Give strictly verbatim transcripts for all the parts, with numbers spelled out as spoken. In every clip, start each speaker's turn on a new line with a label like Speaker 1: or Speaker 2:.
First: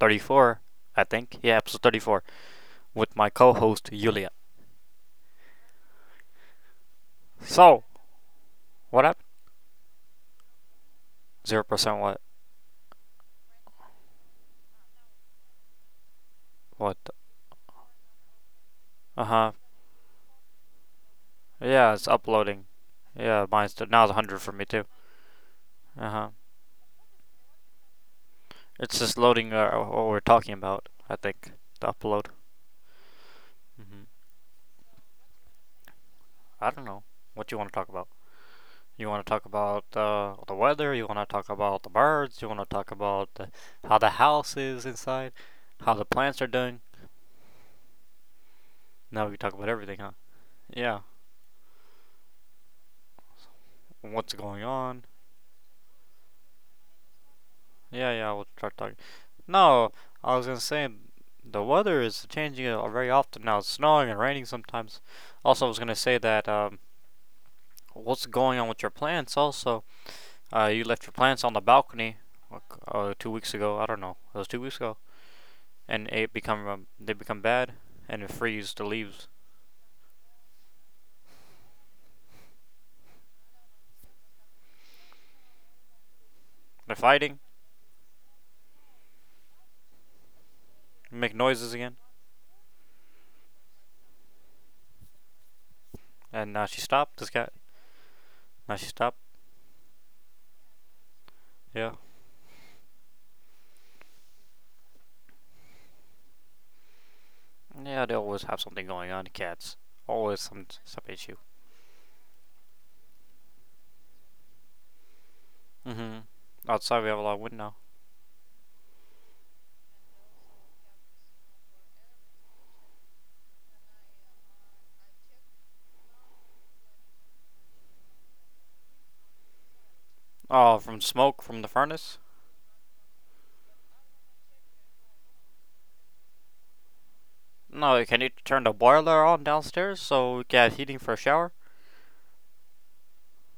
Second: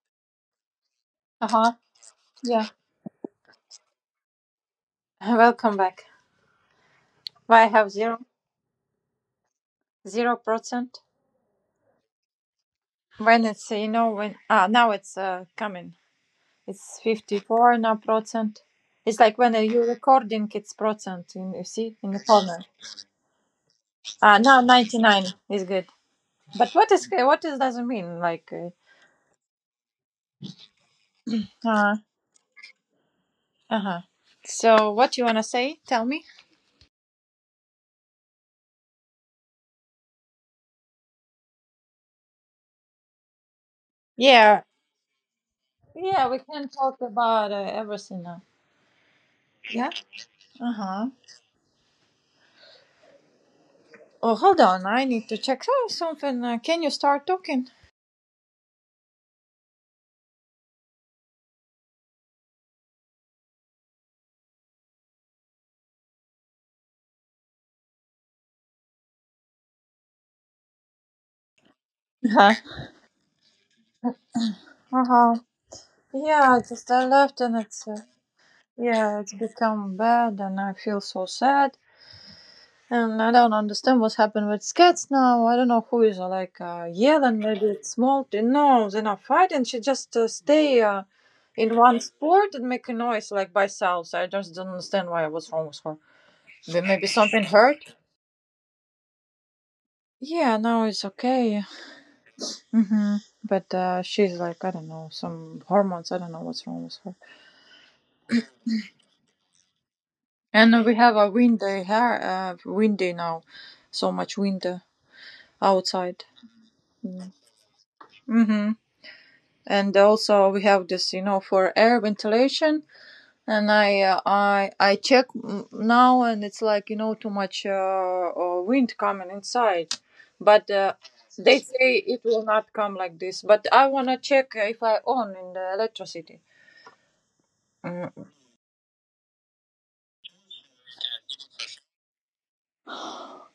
Speaker 1: thirty-four, I think. Yeah,
Speaker 2: Uh-huh.
Speaker 1: episode thirty-four
Speaker 2: Yeah.
Speaker 1: with my co host Yulia.
Speaker 2: Welcome back. Why I
Speaker 1: So,
Speaker 2: have zero
Speaker 1: what happened?
Speaker 2: zero percent?
Speaker 1: zero percent what?
Speaker 2: When it's uh, you know when ah now it's uh, coming. It's
Speaker 1: What?
Speaker 2: fifty four now percent.
Speaker 1: Uh
Speaker 2: It's like
Speaker 1: huh.
Speaker 2: when uh, you're recording, it's percent. In, you
Speaker 1: Yeah,
Speaker 2: see
Speaker 1: it's
Speaker 2: in the
Speaker 1: uploading.
Speaker 2: corner.
Speaker 1: Yeah, mine's now it's one hundred
Speaker 2: Ah
Speaker 1: for me
Speaker 2: now
Speaker 1: too.
Speaker 2: ninety nine is good.
Speaker 1: Uh huh.
Speaker 2: But what is what is doesn't mean like? Uh
Speaker 1: It's just loading, uh, what we're talking about, I think. The upload.
Speaker 2: uh
Speaker 1: hmm
Speaker 2: huh. So what you wanna say? Tell me.
Speaker 1: I don't know. What do you want to talk about? You want to talk about uh, the weather? You want to talk about the birds? You want to talk about uh, how the house
Speaker 2: Yeah.
Speaker 1: is inside? How the
Speaker 2: Yeah,
Speaker 1: plants
Speaker 2: we
Speaker 1: are
Speaker 2: can
Speaker 1: doing?
Speaker 2: talk about uh, everything now.
Speaker 1: Now we talk about
Speaker 2: Yeah.
Speaker 1: everything, huh?
Speaker 2: Uh
Speaker 1: Yeah.
Speaker 2: huh.
Speaker 1: What's
Speaker 2: Oh,
Speaker 1: going
Speaker 2: hold on.
Speaker 1: on?
Speaker 2: I need to check out something. Uh, can you start talking?
Speaker 1: Yeah, yeah, we'll start talking. No, I was gonna say the weather is changing uh, very often now. It's snowing and raining sometimes. Also, I was gonna say that um, what's going on with your plants? Also, uh, you left your plants on the balcony
Speaker 2: Uh
Speaker 1: like, uh, two weeks ago. I don't know. It was two weeks ago,
Speaker 2: huh.
Speaker 1: and it
Speaker 2: Yeah,
Speaker 1: become um,
Speaker 2: just I
Speaker 1: they become
Speaker 2: left and
Speaker 1: bad
Speaker 2: it's uh,
Speaker 1: and it freeze the
Speaker 2: yeah,
Speaker 1: leaves.
Speaker 2: it's become bad and I feel so sad and I don't understand what's happened with cats now. I don't know who is uh, like uh,
Speaker 1: They're fighting,
Speaker 2: yelling. Maybe it's Malty. No, they're not fighting. She just uh, stay uh,
Speaker 1: make noises
Speaker 2: in
Speaker 1: again,
Speaker 2: one spot and make a noise like by sounds. I just don't understand why what's wrong with her.
Speaker 1: and now she
Speaker 2: Maybe
Speaker 1: stopped. This
Speaker 2: something
Speaker 1: cat.
Speaker 2: hurt.
Speaker 1: Now she stopped.
Speaker 2: Yeah, now it's okay.
Speaker 1: Yeah.
Speaker 2: Hmm. But uh, she's like I don't know, some hormones. I don't know what's wrong with her.
Speaker 1: Yeah, they always have something going on. Cats always some
Speaker 2: And we
Speaker 1: some
Speaker 2: have a
Speaker 1: issue.
Speaker 2: windy here, uh, windy now, so much wind uh, outside.
Speaker 1: Mm-hmm. Outside we have a lot of wind now.
Speaker 2: Mm-hmm. And also we have this, you know, for air ventilation. And I uh, I I check mm, now, and it's like you know too much uh, uh, wind coming inside. But
Speaker 1: Oh,
Speaker 2: uh,
Speaker 1: from smoke
Speaker 2: they
Speaker 1: from the
Speaker 2: say
Speaker 1: furnace.
Speaker 2: it will not come like this. But I wanna check if I own in the electricity.
Speaker 1: No, can
Speaker 2: Mm,
Speaker 1: you turn the boiler on downstairs so we get heating for a shower?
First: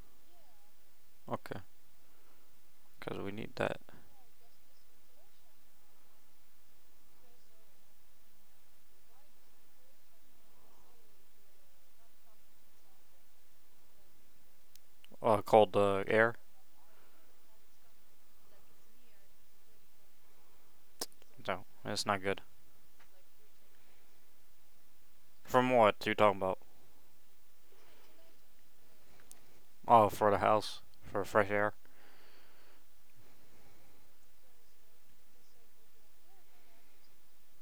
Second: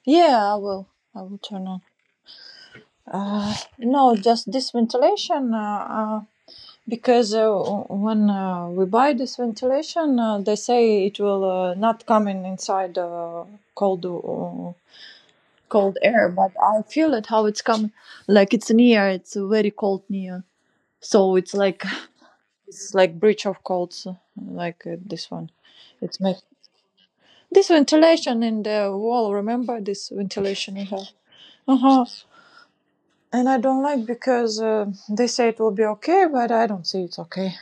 Speaker 2: Yeah, I will. I will
Speaker 1: Okay,
Speaker 2: turn on.
Speaker 1: because we need
Speaker 2: Uh,
Speaker 1: that
Speaker 2: no, just this ventilation. Uh, uh, because uh, when uh, we buy this ventilation, uh, they say it will uh, not come in inside uh, cold uh,
Speaker 1: uh, cold
Speaker 2: cold
Speaker 1: uh,
Speaker 2: air.
Speaker 1: air.
Speaker 2: But I feel it how it's coming. Like it's near. It's very cold near. So it's
Speaker 1: No,
Speaker 2: like
Speaker 1: it's not good.
Speaker 2: it's like breach of colds, like uh, this one.
Speaker 1: From what you
Speaker 2: It's
Speaker 1: talking
Speaker 2: make
Speaker 1: about?
Speaker 2: this ventilation in the wall. Remember
Speaker 1: Oh,
Speaker 2: this
Speaker 1: for the
Speaker 2: ventilation
Speaker 1: house,
Speaker 2: we have.
Speaker 1: for fresh air.
Speaker 2: Uh huh. And I don't like because uh, they say it will be okay, but I don't see it's okay.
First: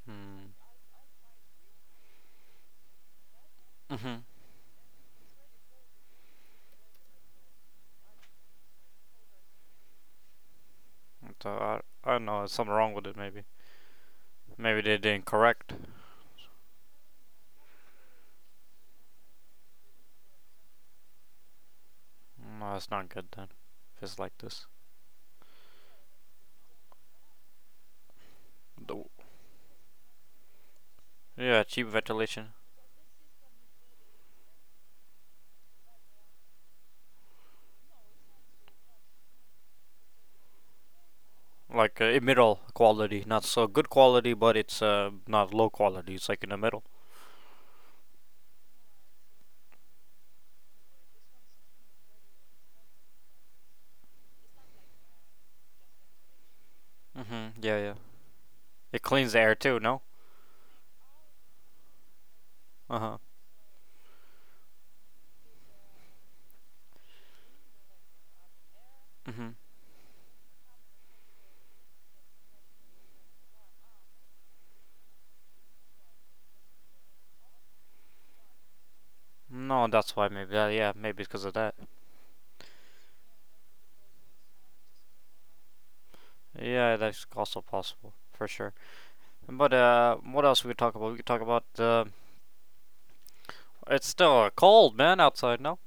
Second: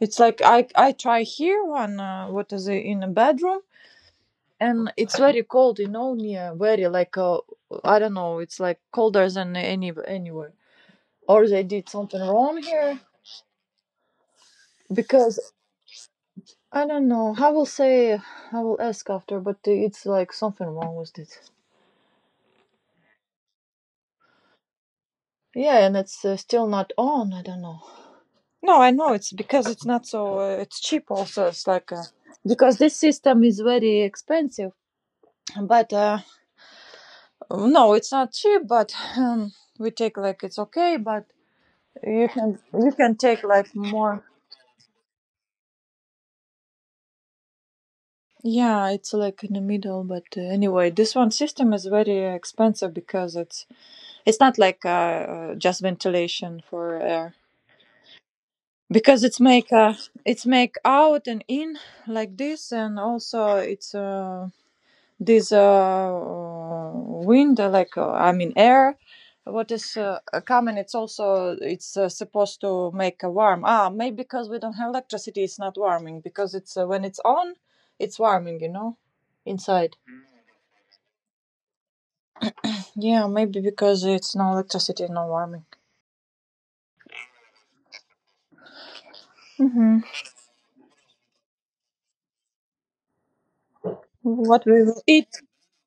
Speaker 2: It's like
Speaker 1: Mm.
Speaker 2: I I try here one uh, what is it in a bedroom,
Speaker 1: Mm-hmm.
Speaker 2: and it's very cold. You know, near very like uh, I don't know. It's like colder than any anywhere. Or
Speaker 1: So
Speaker 2: they
Speaker 1: I,
Speaker 2: did
Speaker 1: I
Speaker 2: something
Speaker 1: don't know. There's
Speaker 2: wrong
Speaker 1: something wrong
Speaker 2: here
Speaker 1: with it. Maybe. Maybe they didn't
Speaker 2: because
Speaker 1: correct.
Speaker 2: I don't know. I will say I will ask after, but it's like something wrong with it.
Speaker 1: No, it's not good then. If it's like this.
Speaker 2: Yeah, and it's uh, still not on. I don't know. No, I
Speaker 1: The,
Speaker 2: know it's because it's not so. Uh, it's cheap also.
Speaker 1: yeah,
Speaker 2: It's
Speaker 1: cheap
Speaker 2: like uh,
Speaker 1: ventilation.
Speaker 2: because this system is very expensive. But uh, no, it's not cheap. But um, we take like it's okay. But
Speaker 1: Like uh,
Speaker 2: you can
Speaker 1: middle
Speaker 2: you can
Speaker 1: quality,
Speaker 2: take
Speaker 1: not so
Speaker 2: like
Speaker 1: good
Speaker 2: more.
Speaker 1: quality, but it's uh not low quality. It's like in the middle.
Speaker 2: Yeah, it's like in the middle. But uh, anyway, this one system is very expensive because it's it's not like uh, uh, just ventilation for air
Speaker 1: Mhm. Yeah, yeah. It
Speaker 2: because
Speaker 1: cleans the
Speaker 2: it's
Speaker 1: air
Speaker 2: make
Speaker 1: too.
Speaker 2: uh,
Speaker 1: No.
Speaker 2: it's make out and in like this
Speaker 1: Uh
Speaker 2: and
Speaker 1: huh.
Speaker 2: also it's uh this uh, wind uh, like uh, I mean air
Speaker 1: Mhm.
Speaker 2: what is uh, uh, coming, it's also it's uh, supposed to make a warm. Ah, maybe because we don't have electricity, it's not warming because it's uh, when it's on it's warming, you know,
Speaker 1: No,
Speaker 2: inside.
Speaker 1: that's why maybe. Uh, yeah, maybe because of that.
Speaker 2: Yeah, maybe because it's no electricity no warming.
Speaker 1: Yeah, that's also possible for sure. But
Speaker 2: Hmm.
Speaker 1: uh, what else we could talk about? We could talk about uh, it's still uh,
Speaker 2: What we
Speaker 1: cold,
Speaker 2: will
Speaker 1: man,
Speaker 2: eat?
Speaker 1: outside. No.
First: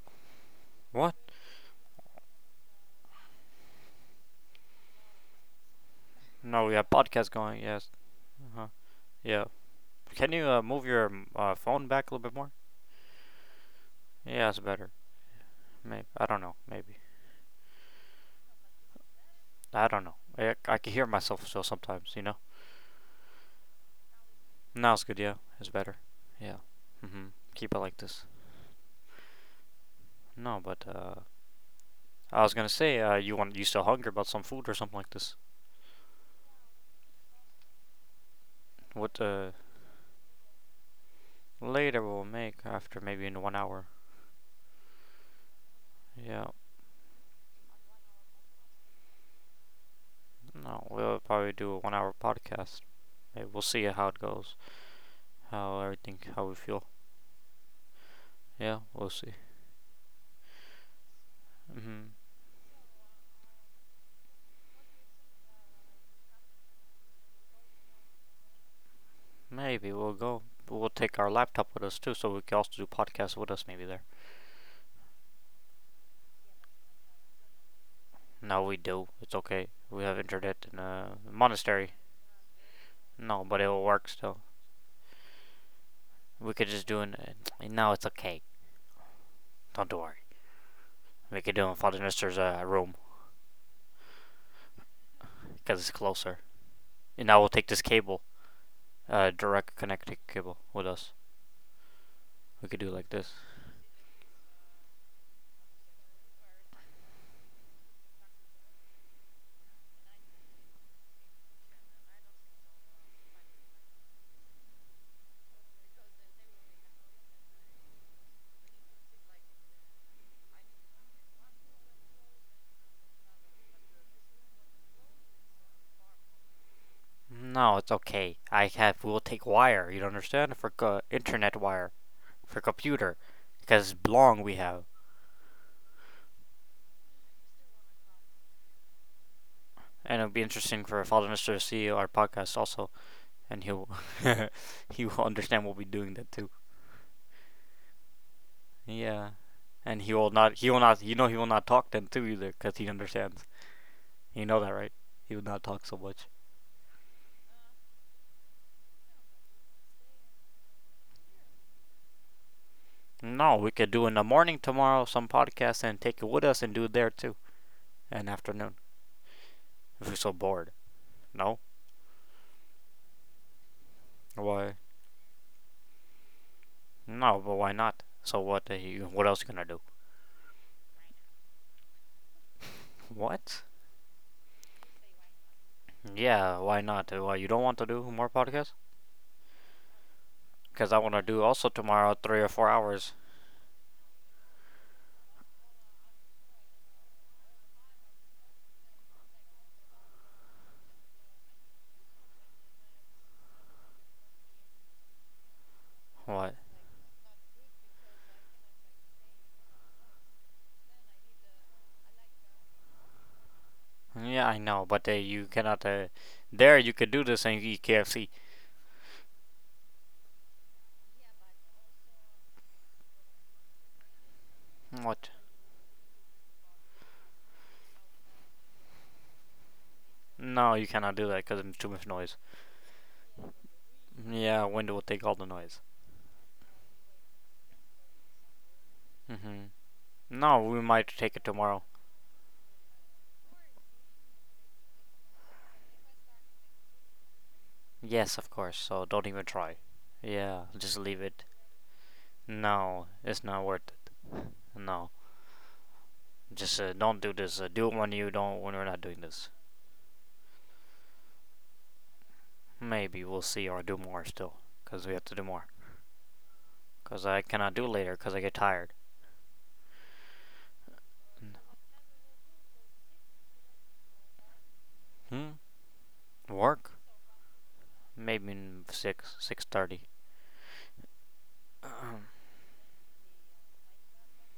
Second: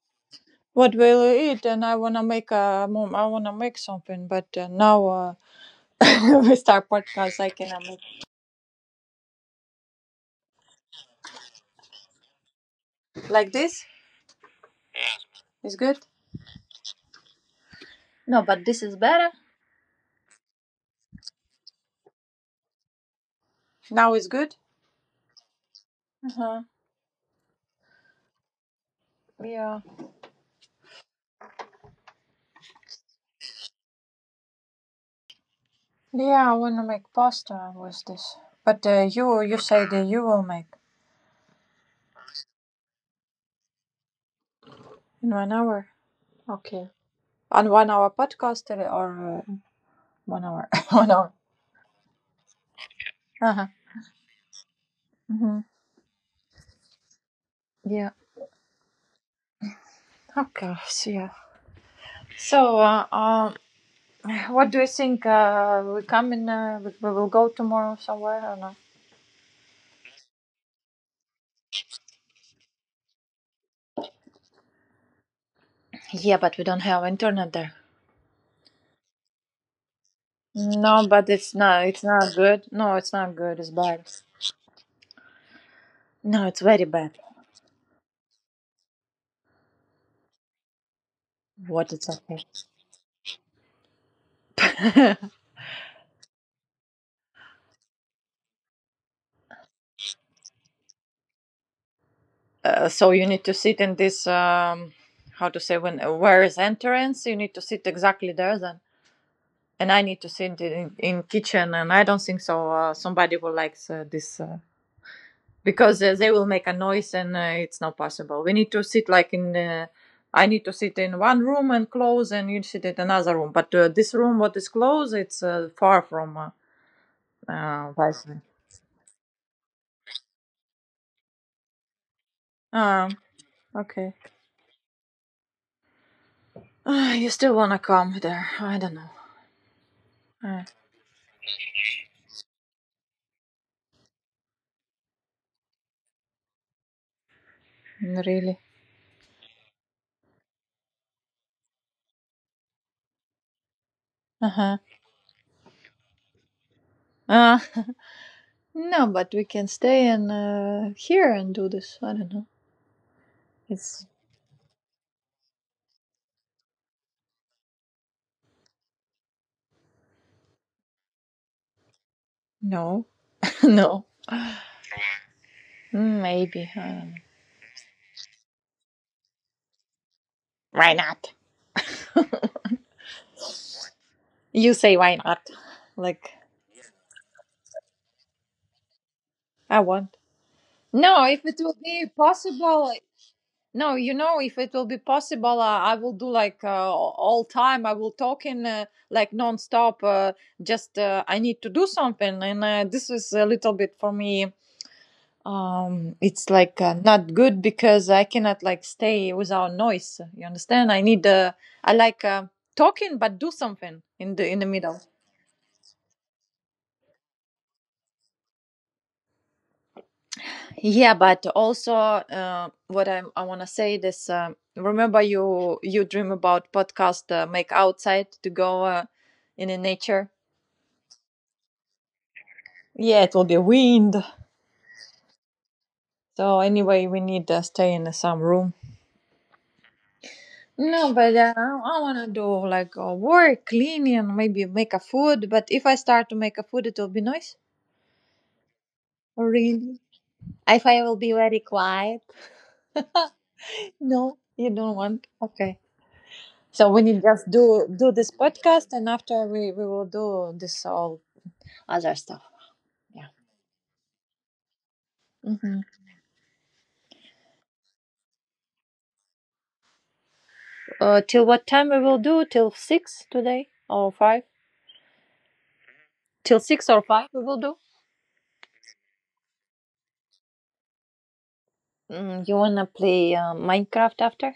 Speaker 2: What we
Speaker 1: What?
Speaker 2: will eat? And I want to make a mom, I want to make something, but uh, now uh, we
Speaker 1: No, we have
Speaker 2: start
Speaker 1: podcast
Speaker 2: podcast, I
Speaker 1: going.
Speaker 2: cannot
Speaker 1: Yes.
Speaker 2: make
Speaker 1: Uh huh. Yeah. Can you uh, move your um, uh, phone back a little bit more?
Speaker 2: like this
Speaker 1: Yeah, it's better.
Speaker 2: is good.
Speaker 1: Maybe I don't know. Maybe.
Speaker 2: No, but this is better.
Speaker 1: I don't know. I, I can hear myself still sometimes, you know?
Speaker 2: Now it's good.
Speaker 1: Now it's good, yeah. It's better. Yeah.
Speaker 2: Uh-huh.
Speaker 1: hmm Keep it like this.
Speaker 2: Yeah.
Speaker 1: No, but, uh, I was gonna say, uh, you want, you still hungry about some food or something like this?
Speaker 2: Yeah, I want to make pasta with this. But uh,
Speaker 1: What,
Speaker 2: you
Speaker 1: uh,
Speaker 2: you say that you will make.
Speaker 1: later we'll make after maybe in one hour.
Speaker 2: In one hour.
Speaker 1: Yeah.
Speaker 2: Okay. And one hour podcast uh, or uh, one hour
Speaker 1: No,
Speaker 2: one
Speaker 1: we'll
Speaker 2: hour.
Speaker 1: probably do a one hour podcast. Maybe we'll
Speaker 2: Uh-huh.
Speaker 1: see how it goes.
Speaker 2: Mm-hmm.
Speaker 1: How everything, how we feel.
Speaker 2: Yeah.
Speaker 1: Yeah, we'll see.
Speaker 2: Okay. So yeah.
Speaker 1: hmm
Speaker 2: So uh, um, what do you think? Uh, we come in. Uh, we, we will go tomorrow somewhere or not?
Speaker 1: Maybe we'll go. We'll take our laptop with us too, so we can also do podcasts with us maybe there.
Speaker 2: Yeah, but we don't have internet there.
Speaker 1: No, we do. It's okay. We have internet in
Speaker 2: No,
Speaker 1: a
Speaker 2: but it's not.
Speaker 1: monastery.
Speaker 2: It's not good. No, it's not
Speaker 1: No, but
Speaker 2: good.
Speaker 1: it
Speaker 2: It's
Speaker 1: will work
Speaker 2: bad.
Speaker 1: still.
Speaker 2: No,
Speaker 1: We
Speaker 2: it's
Speaker 1: could
Speaker 2: very
Speaker 1: just do it.
Speaker 2: bad.
Speaker 1: In, No, it's okay. Don't worry. We could do it in
Speaker 2: What,
Speaker 1: Father
Speaker 2: it's
Speaker 1: Nestor's
Speaker 2: okay.
Speaker 1: uh, room because it's closer. And now we will take this cable, uh, direct connecting cable with us. We could do
Speaker 2: Uh,
Speaker 1: it like
Speaker 2: so you
Speaker 1: this.
Speaker 2: need to sit in this um, how to say when where is entrance, you need to sit exactly there then, and I need to sit in, in kitchen and I don't think so uh, somebody will like uh, this uh, because uh, they will make a noise and uh, it's not possible, we need to sit like in uh, I need to sit in one room and close and you sit in another room but uh, this room what is closed it's uh, far from uh,
Speaker 1: No, it's
Speaker 2: uh,
Speaker 1: okay.
Speaker 2: wi-fi.
Speaker 1: I have. We will take wire. You don't understand for co- internet wire, for
Speaker 2: um,
Speaker 1: computer, because
Speaker 2: okay.
Speaker 1: long we have.
Speaker 2: Ah, you still wanna come there, I don't know.
Speaker 1: and it'll be
Speaker 2: Uh,
Speaker 1: interesting for Father Mister to see our podcast also, and he'll he will understand we'll be doing that too.
Speaker 2: really.
Speaker 1: Yeah, and he will not. He will not. You know, he will not talk then too either, cause he understands. You know that,
Speaker 2: Uh-huh.
Speaker 1: right? He will not talk so much.
Speaker 2: Uh, no, but we can stay in uh, here and do this. I don't know.
Speaker 1: No, we could do
Speaker 2: It's.
Speaker 1: in the morning tomorrow some podcast and take it with us and do it there too, and afternoon if we're so bored. No,
Speaker 2: No. No,
Speaker 1: why?
Speaker 2: maybe. I don't know.
Speaker 1: No, but why not? So what? uh, What else you gonna do?
Speaker 2: Why not?
Speaker 1: What?
Speaker 2: You say why not? Like.
Speaker 1: Yeah, why not? Why you don't want to do more podcasts?
Speaker 2: I want.
Speaker 1: because I want to
Speaker 2: No,
Speaker 1: do
Speaker 2: if it
Speaker 1: also
Speaker 2: will be
Speaker 1: tomorrow three or four
Speaker 2: possible.
Speaker 1: hours.
Speaker 2: No, you know, if it will be possible, uh, I will do like uh, all time. I will talk in uh, like nonstop. Uh, just uh, I need to do something, and uh, this is a little bit for me, um it's
Speaker 1: What?
Speaker 2: like uh, not good because I cannot like stay without noise, you understand, I need uh, I like uh, talking but do something in
Speaker 1: Yeah,
Speaker 2: the
Speaker 1: I
Speaker 2: in the
Speaker 1: know,
Speaker 2: middle.
Speaker 1: but uh, you cannot. Uh, there, you could do this and eat K F C.
Speaker 2: Yeah, but also uh, what i, I want to say this uh, remember
Speaker 1: What?
Speaker 2: you you dream about podcast uh, make outside to go uh, in the nature.
Speaker 1: No, you cannot do that because it's too much noise.
Speaker 2: Yeah, it will be wind,
Speaker 1: Yeah, window will take all the noise.
Speaker 2: so anyway we need to stay in some room.
Speaker 1: hmm No, we might
Speaker 2: No,
Speaker 1: take
Speaker 2: but
Speaker 1: it
Speaker 2: uh,
Speaker 1: tomorrow.
Speaker 2: I want to do like uh, work, cleaning, maybe make a food. But if I start to make a food, it will be noise.
Speaker 1: Yes, of course. So don't even try.
Speaker 2: Really?
Speaker 1: Yeah,
Speaker 2: If
Speaker 1: just
Speaker 2: I will
Speaker 1: leave
Speaker 2: be
Speaker 1: it.
Speaker 2: very quiet?
Speaker 1: No, it's not worth it.
Speaker 2: No, you don't
Speaker 1: No,
Speaker 2: want. Okay.
Speaker 1: just uh,
Speaker 2: So we
Speaker 1: don't
Speaker 2: need
Speaker 1: do
Speaker 2: just
Speaker 1: this. Uh, do
Speaker 2: do
Speaker 1: it when
Speaker 2: do
Speaker 1: you
Speaker 2: this
Speaker 1: don't when we're
Speaker 2: podcast,
Speaker 1: not
Speaker 2: and
Speaker 1: doing
Speaker 2: after
Speaker 1: this.
Speaker 2: we we will do this all other stuff.
Speaker 1: Maybe
Speaker 2: Yeah.
Speaker 1: we'll see or do more still. Cause we have to do more.
Speaker 2: Hmm.
Speaker 1: 'Cause I cannot do later 'cause I get tired.
Speaker 2: Uh, till what time we will do? Till six today or five?
Speaker 1: Hmm?
Speaker 2: Till six
Speaker 1: Work?
Speaker 2: or five we will do.
Speaker 1: Maybe six, six thirty.
Speaker 2: Mm, you wanna play uh, Minecraft after?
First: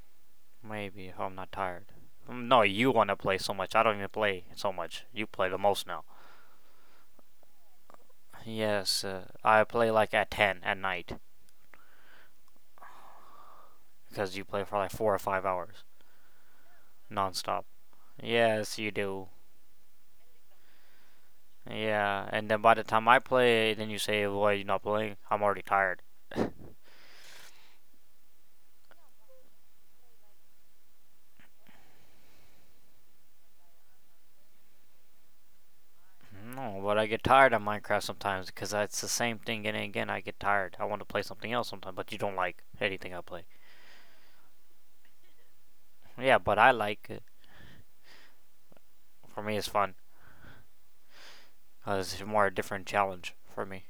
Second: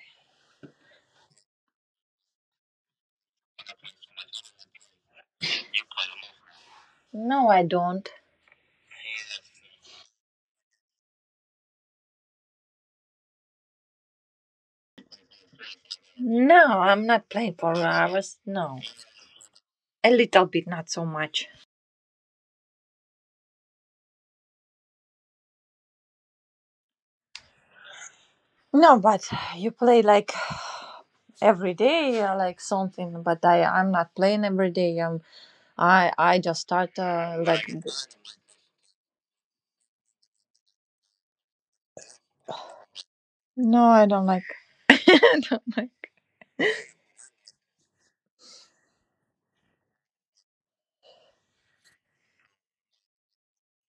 Speaker 1: Maybe, if I'm not tired. Um, No, you want to play so much. I don't even play so much. You play the most now.
Speaker 2: No, I don't.
Speaker 1: Yes, uh, I play like at ten at night. Because you play for like four or five hours.
Speaker 2: No, I'm not playing
Speaker 1: Non-stop.
Speaker 2: for hours.
Speaker 1: Yes,
Speaker 2: No,
Speaker 1: you do.
Speaker 2: a little bit, not so much.
Speaker 1: Yeah, and then by the time I play, then you say, why are you not playing? I'm already tired.
Speaker 2: No, but you play like every day, uh, like something. But I, I'm not playing every day. Um, I, I just
Speaker 1: No,
Speaker 2: start
Speaker 1: but I get
Speaker 2: uh,
Speaker 1: tired of
Speaker 2: like.
Speaker 1: Minecraft sometimes because it's the same thing and again. I get tired. I want to play something else sometimes, but you don't like anything I play.
Speaker 2: No, I don't like. I don't like.
Speaker 1: Yeah, but I like it. For me, it's fun. Fun. 'Cause it's more a different challenge for me.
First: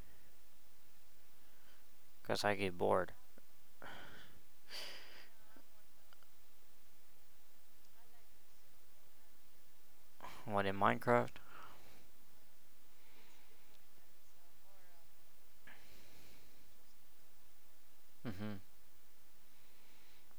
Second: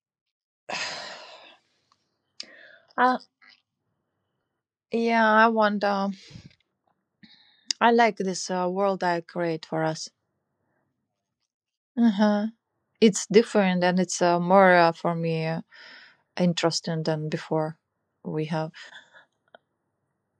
Speaker 1: Because I get bored.
Speaker 2: Uh, yeah, I want. Um, I like this uh, world I create for us.
Speaker 1: What in Minecraft?
Speaker 2: Uh huh. It's different and it's uh, more uh, for me uh, interesting than before. We
Speaker 1: hmm
Speaker 2: have.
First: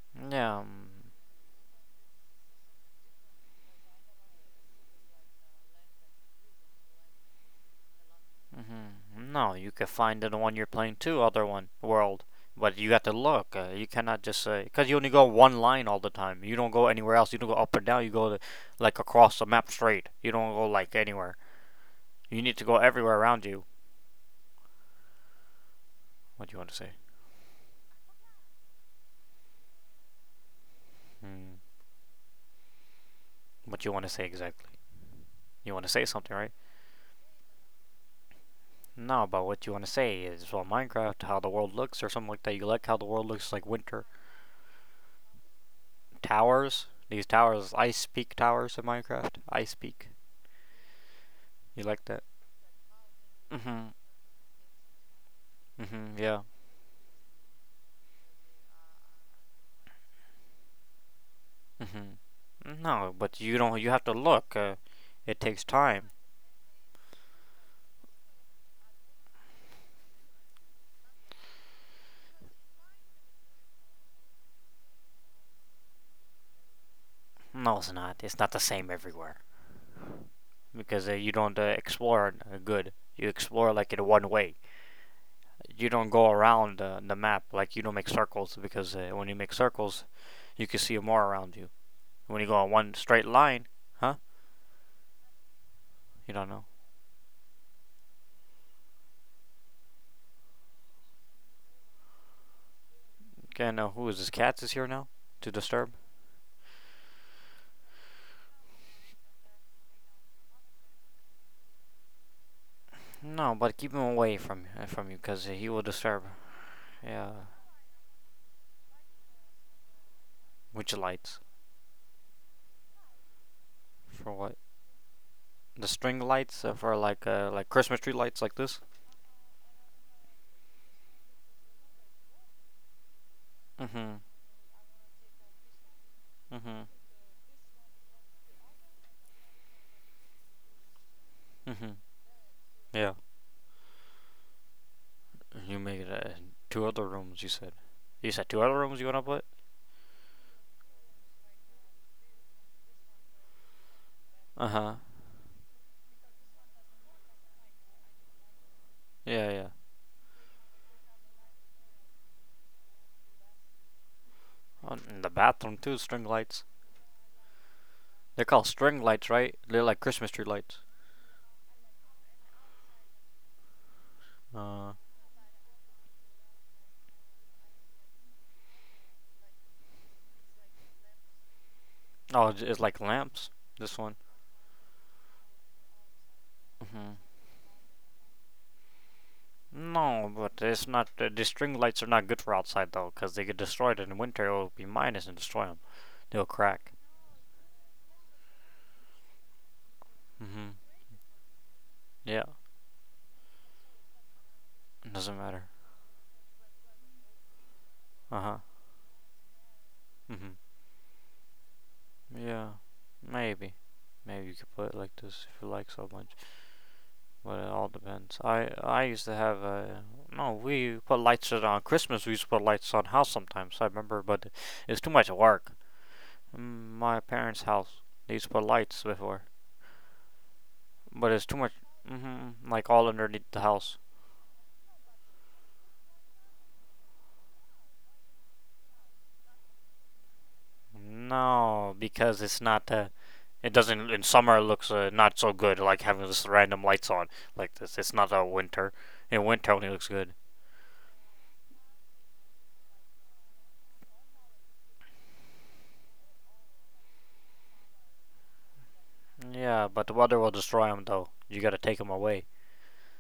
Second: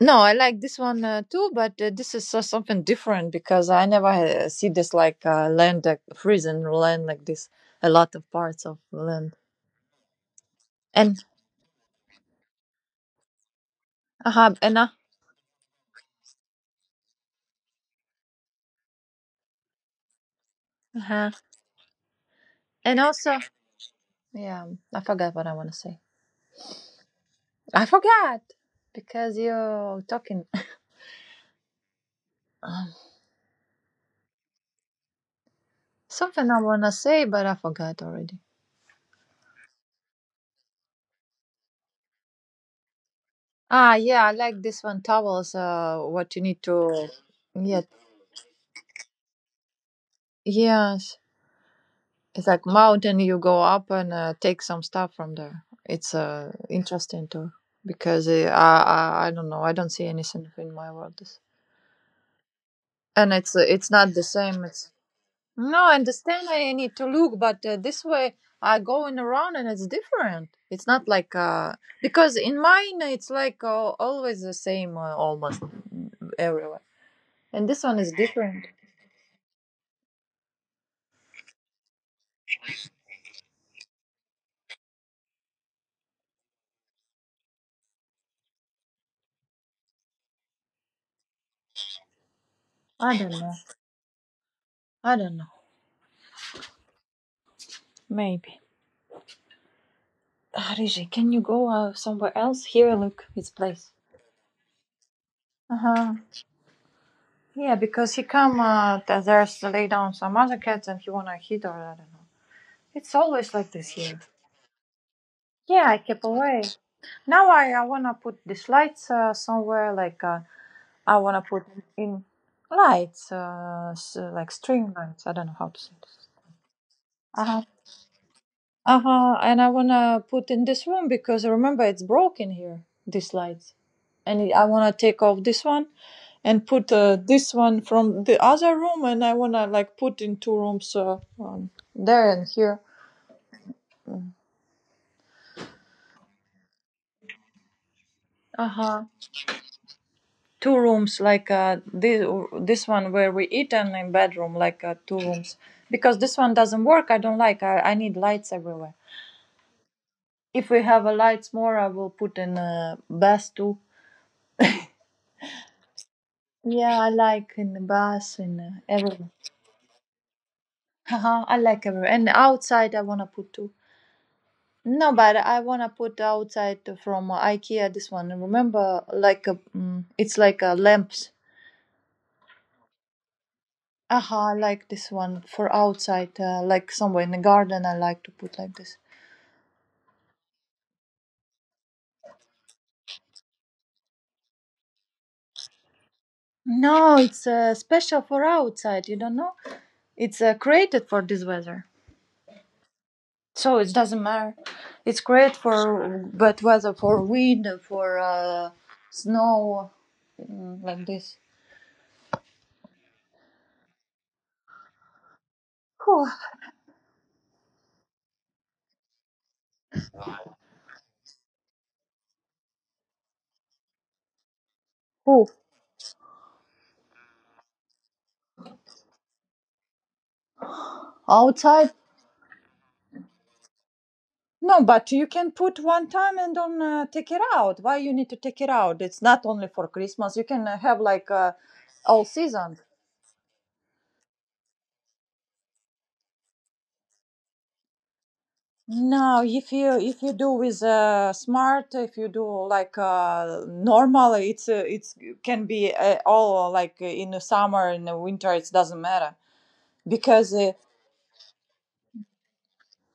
Speaker 2: No, I
Speaker 1: Yeah.
Speaker 2: like this
Speaker 1: Um,
Speaker 2: one uh, too, but uh, this is uh, something different because I never uh, see this like uh, land, like frozen land like this. A lot of parts of
Speaker 1: hmm
Speaker 2: land,
Speaker 1: No, you can find it on your plane too,
Speaker 2: and
Speaker 1: other one world. But you got to look. Uh, you cannot
Speaker 2: uh
Speaker 1: just
Speaker 2: huh,
Speaker 1: say
Speaker 2: and uh,
Speaker 1: because you only go one line all the time. You don't go anywhere else. You don't go up and down. You go like across the map straight. You don't go like
Speaker 2: uh
Speaker 1: anywhere. You need to go
Speaker 2: and
Speaker 1: everywhere
Speaker 2: also,
Speaker 1: around you.
Speaker 2: yeah, I forgot what I want to say.
Speaker 1: What do you want to say?
Speaker 2: I forgot because you're talking.
Speaker 1: Hmm.
Speaker 2: Um,
Speaker 1: What you want to say exactly? You want to say something,
Speaker 2: something
Speaker 1: right?
Speaker 2: I want to say, but I forgot already.
Speaker 1: No, but what you want to say is, well, Minecraft, how the world looks, or something like that. You like how the world looks like
Speaker 2: Ah,
Speaker 1: winter
Speaker 2: yeah, I like this one. Towels, uh, what you need
Speaker 1: towers.
Speaker 2: to,
Speaker 1: These towers,
Speaker 2: yeah,
Speaker 1: ice peak towers in Minecraft. Ice peak.
Speaker 2: yes,
Speaker 1: You like that?
Speaker 2: it's like mountain you go up
Speaker 1: Mhm.
Speaker 2: and uh, take some stuff from there. It's
Speaker 1: Mhm. Yeah.
Speaker 2: uh, interesting too because uh, I, I I don't know, I don't see anything in my world.
Speaker 1: Mhm. No,
Speaker 2: And
Speaker 1: but
Speaker 2: it's
Speaker 1: you
Speaker 2: uh,
Speaker 1: don't. You
Speaker 2: it's
Speaker 1: have to
Speaker 2: not the
Speaker 1: look.
Speaker 2: same.
Speaker 1: Uh,
Speaker 2: It's
Speaker 1: it takes
Speaker 2: no, I
Speaker 1: time.
Speaker 2: understand. I need to look, but uh, this way I going around and it's different. It's not like uh, because in mine it's like uh, always the same uh, almost mm, everywhere, and
Speaker 1: No,
Speaker 2: this
Speaker 1: it's
Speaker 2: one is
Speaker 1: not. It's not the
Speaker 2: different.
Speaker 1: same everywhere because uh, you don't uh, explore uh, good. You explore like in one way. You don't go around uh, the map. Like you don't make circles because uh, when you make circles, you can see more around you. When you go on one
Speaker 2: I
Speaker 1: straight
Speaker 2: don't know.
Speaker 1: line, huh?
Speaker 2: I don't know.
Speaker 1: You don't know.
Speaker 2: Maybe. Ah, Riji, can you go uh, somewhere else? Here, look, it's
Speaker 1: Can't know
Speaker 2: place.
Speaker 1: who is this. Cats is here now to
Speaker 2: Uh
Speaker 1: disturb.
Speaker 2: huh. Yeah, because he come uh, th- there's lay down some other cats and he wanna hit or I don't know. It's always
Speaker 1: No,
Speaker 2: like
Speaker 1: but
Speaker 2: this
Speaker 1: keep him
Speaker 2: here.
Speaker 1: away from uh, from you because he will
Speaker 2: Yeah, I
Speaker 1: disturb.
Speaker 2: kept away.
Speaker 1: Yeah.
Speaker 2: Now I, I wanna put these lights uh, somewhere like uh,
Speaker 1: Which
Speaker 2: I
Speaker 1: lights?
Speaker 2: wanna put in lights uh, s-
Speaker 1: For
Speaker 2: like
Speaker 1: what?
Speaker 2: string lights. I don't know how to
Speaker 1: The
Speaker 2: say
Speaker 1: string
Speaker 2: this.
Speaker 1: lights uh, for like
Speaker 2: Uh
Speaker 1: uh
Speaker 2: huh.
Speaker 1: like Christmas tree lights like this.
Speaker 2: Uh huh. And I wanna put in this room because remember it's broken here. These lights,
Speaker 1: Mhm.
Speaker 2: and I wanna take off this one and
Speaker 1: Mhm.
Speaker 2: put uh, this one from the other room and I wanna like put in two rooms uh, um,
Speaker 1: Mhm.
Speaker 2: there and here.
Speaker 1: Yeah. You made uh, two other rooms. You said. You said two other rooms you
Speaker 2: Uh-huh.
Speaker 1: wanna put.
Speaker 2: Two rooms like uh this this one where we eat and in bedroom
Speaker 1: Uh
Speaker 2: like
Speaker 1: huh.
Speaker 2: uh, two rooms because this one doesn't work. I don't like. I, I need lights everywhere.
Speaker 1: Yeah, yeah.
Speaker 2: If we have a lights more, I will put in a bath too.
Speaker 1: Oh, and the bathroom too. String lights.
Speaker 2: Yeah, I like in the bath
Speaker 1: They're
Speaker 2: and
Speaker 1: called
Speaker 2: uh,
Speaker 1: string lights,
Speaker 2: everywhere.
Speaker 1: right? They're like Christmas tree lights.
Speaker 2: Uh-huh. I like everywhere and outside I wanna put two.
Speaker 1: Uh.
Speaker 2: No, but I wanna put outside from IKEA this one. Remember, like a, mm, it's like a lamps.
Speaker 1: Oh, it's it's like lamps. This one.
Speaker 2: Aha, I like this one for outside, uh, like
Speaker 1: Mhm.
Speaker 2: somewhere in the garden. I like to put like this.
Speaker 1: No, but it's not. Uh, the string lights are not good for outside though, because they get destroyed in winter. It will be minus and destroy them. They'll crack.
Speaker 2: No, it's uh, special for outside. You don't know? It's uh,
Speaker 1: hmm
Speaker 2: created for this weather,
Speaker 1: Yeah.
Speaker 2: so it doesn't matter.
Speaker 1: It
Speaker 2: It's
Speaker 1: doesn't
Speaker 2: great
Speaker 1: matter.
Speaker 2: for bad weather, for wind, for
Speaker 1: Uh huh.
Speaker 2: uh, snow,
Speaker 1: hmm
Speaker 2: mm, like this.
Speaker 1: Yeah. Maybe. Maybe you could play it like this if you like so much.
Speaker 2: Whew.
Speaker 1: But it all depends. I I used to have a no. We put lights on Christmas. We used to put lights on house sometimes. I remember, but it's too much
Speaker 2: Whew.
Speaker 1: work. Mm, My parents' house. They used to put lights before. But it's too much,
Speaker 2: Outside.
Speaker 1: hmm like all underneath the house.
Speaker 2: No, but you can put one time and don't uh, take it out. Why you need to take it out? It's not only for Christmas. You can uh, have like uh,
Speaker 1: No,
Speaker 2: all
Speaker 1: because it's
Speaker 2: season.
Speaker 1: not. Uh, it doesn't. In summer, it looks uh, not so good. Like having this random lights on like this. It's not a winter. In
Speaker 2: No,
Speaker 1: winter,
Speaker 2: if
Speaker 1: only
Speaker 2: you
Speaker 1: looks
Speaker 2: if
Speaker 1: good.
Speaker 2: you do with uh, smart, if you do like uh, normal, it's uh, it's can be uh, all like in the summer in the winter. It doesn't matter
Speaker 1: Yeah, but the weather will
Speaker 2: because uh,
Speaker 1: destroy them though. You gotta take them away.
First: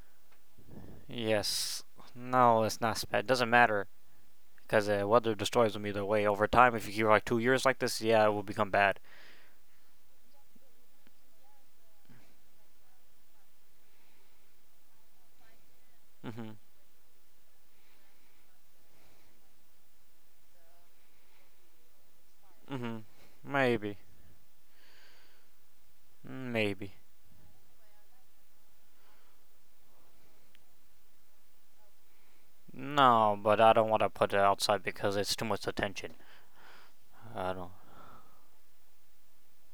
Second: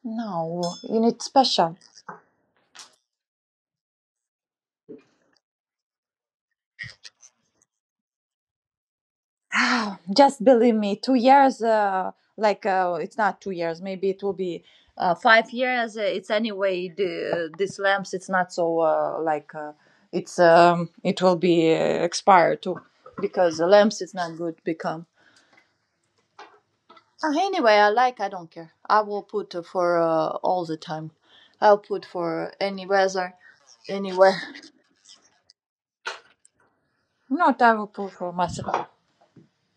Speaker 2: no, you need special.
Speaker 1: Yes. No, it's not. Sp- it doesn't matter because uh, weather destroys them either way. Over time, if you keep like two years like this, yeah, it will become bad.
Speaker 2: Ah, just believe me, two years, uh, like uh, it's not two years, maybe it will be uh, five years. Uh, It's
Speaker 1: Mhm.
Speaker 2: anyway, the, these lamps, it's not so uh, like uh, it's um, it will be uh, expired too
Speaker 1: Mhm.
Speaker 2: because the
Speaker 1: Maybe.
Speaker 2: lamps it's not good become.
Speaker 1: Maybe.
Speaker 2: Uh, anyway, I like, I don't care. I will put uh, for uh, all the time. I'll put for any weather,
Speaker 1: No, but I don't want to put
Speaker 2: anywhere.
Speaker 1: it outside because it's too much attention. I
Speaker 2: Not
Speaker 1: don't.
Speaker 2: I will put for myself.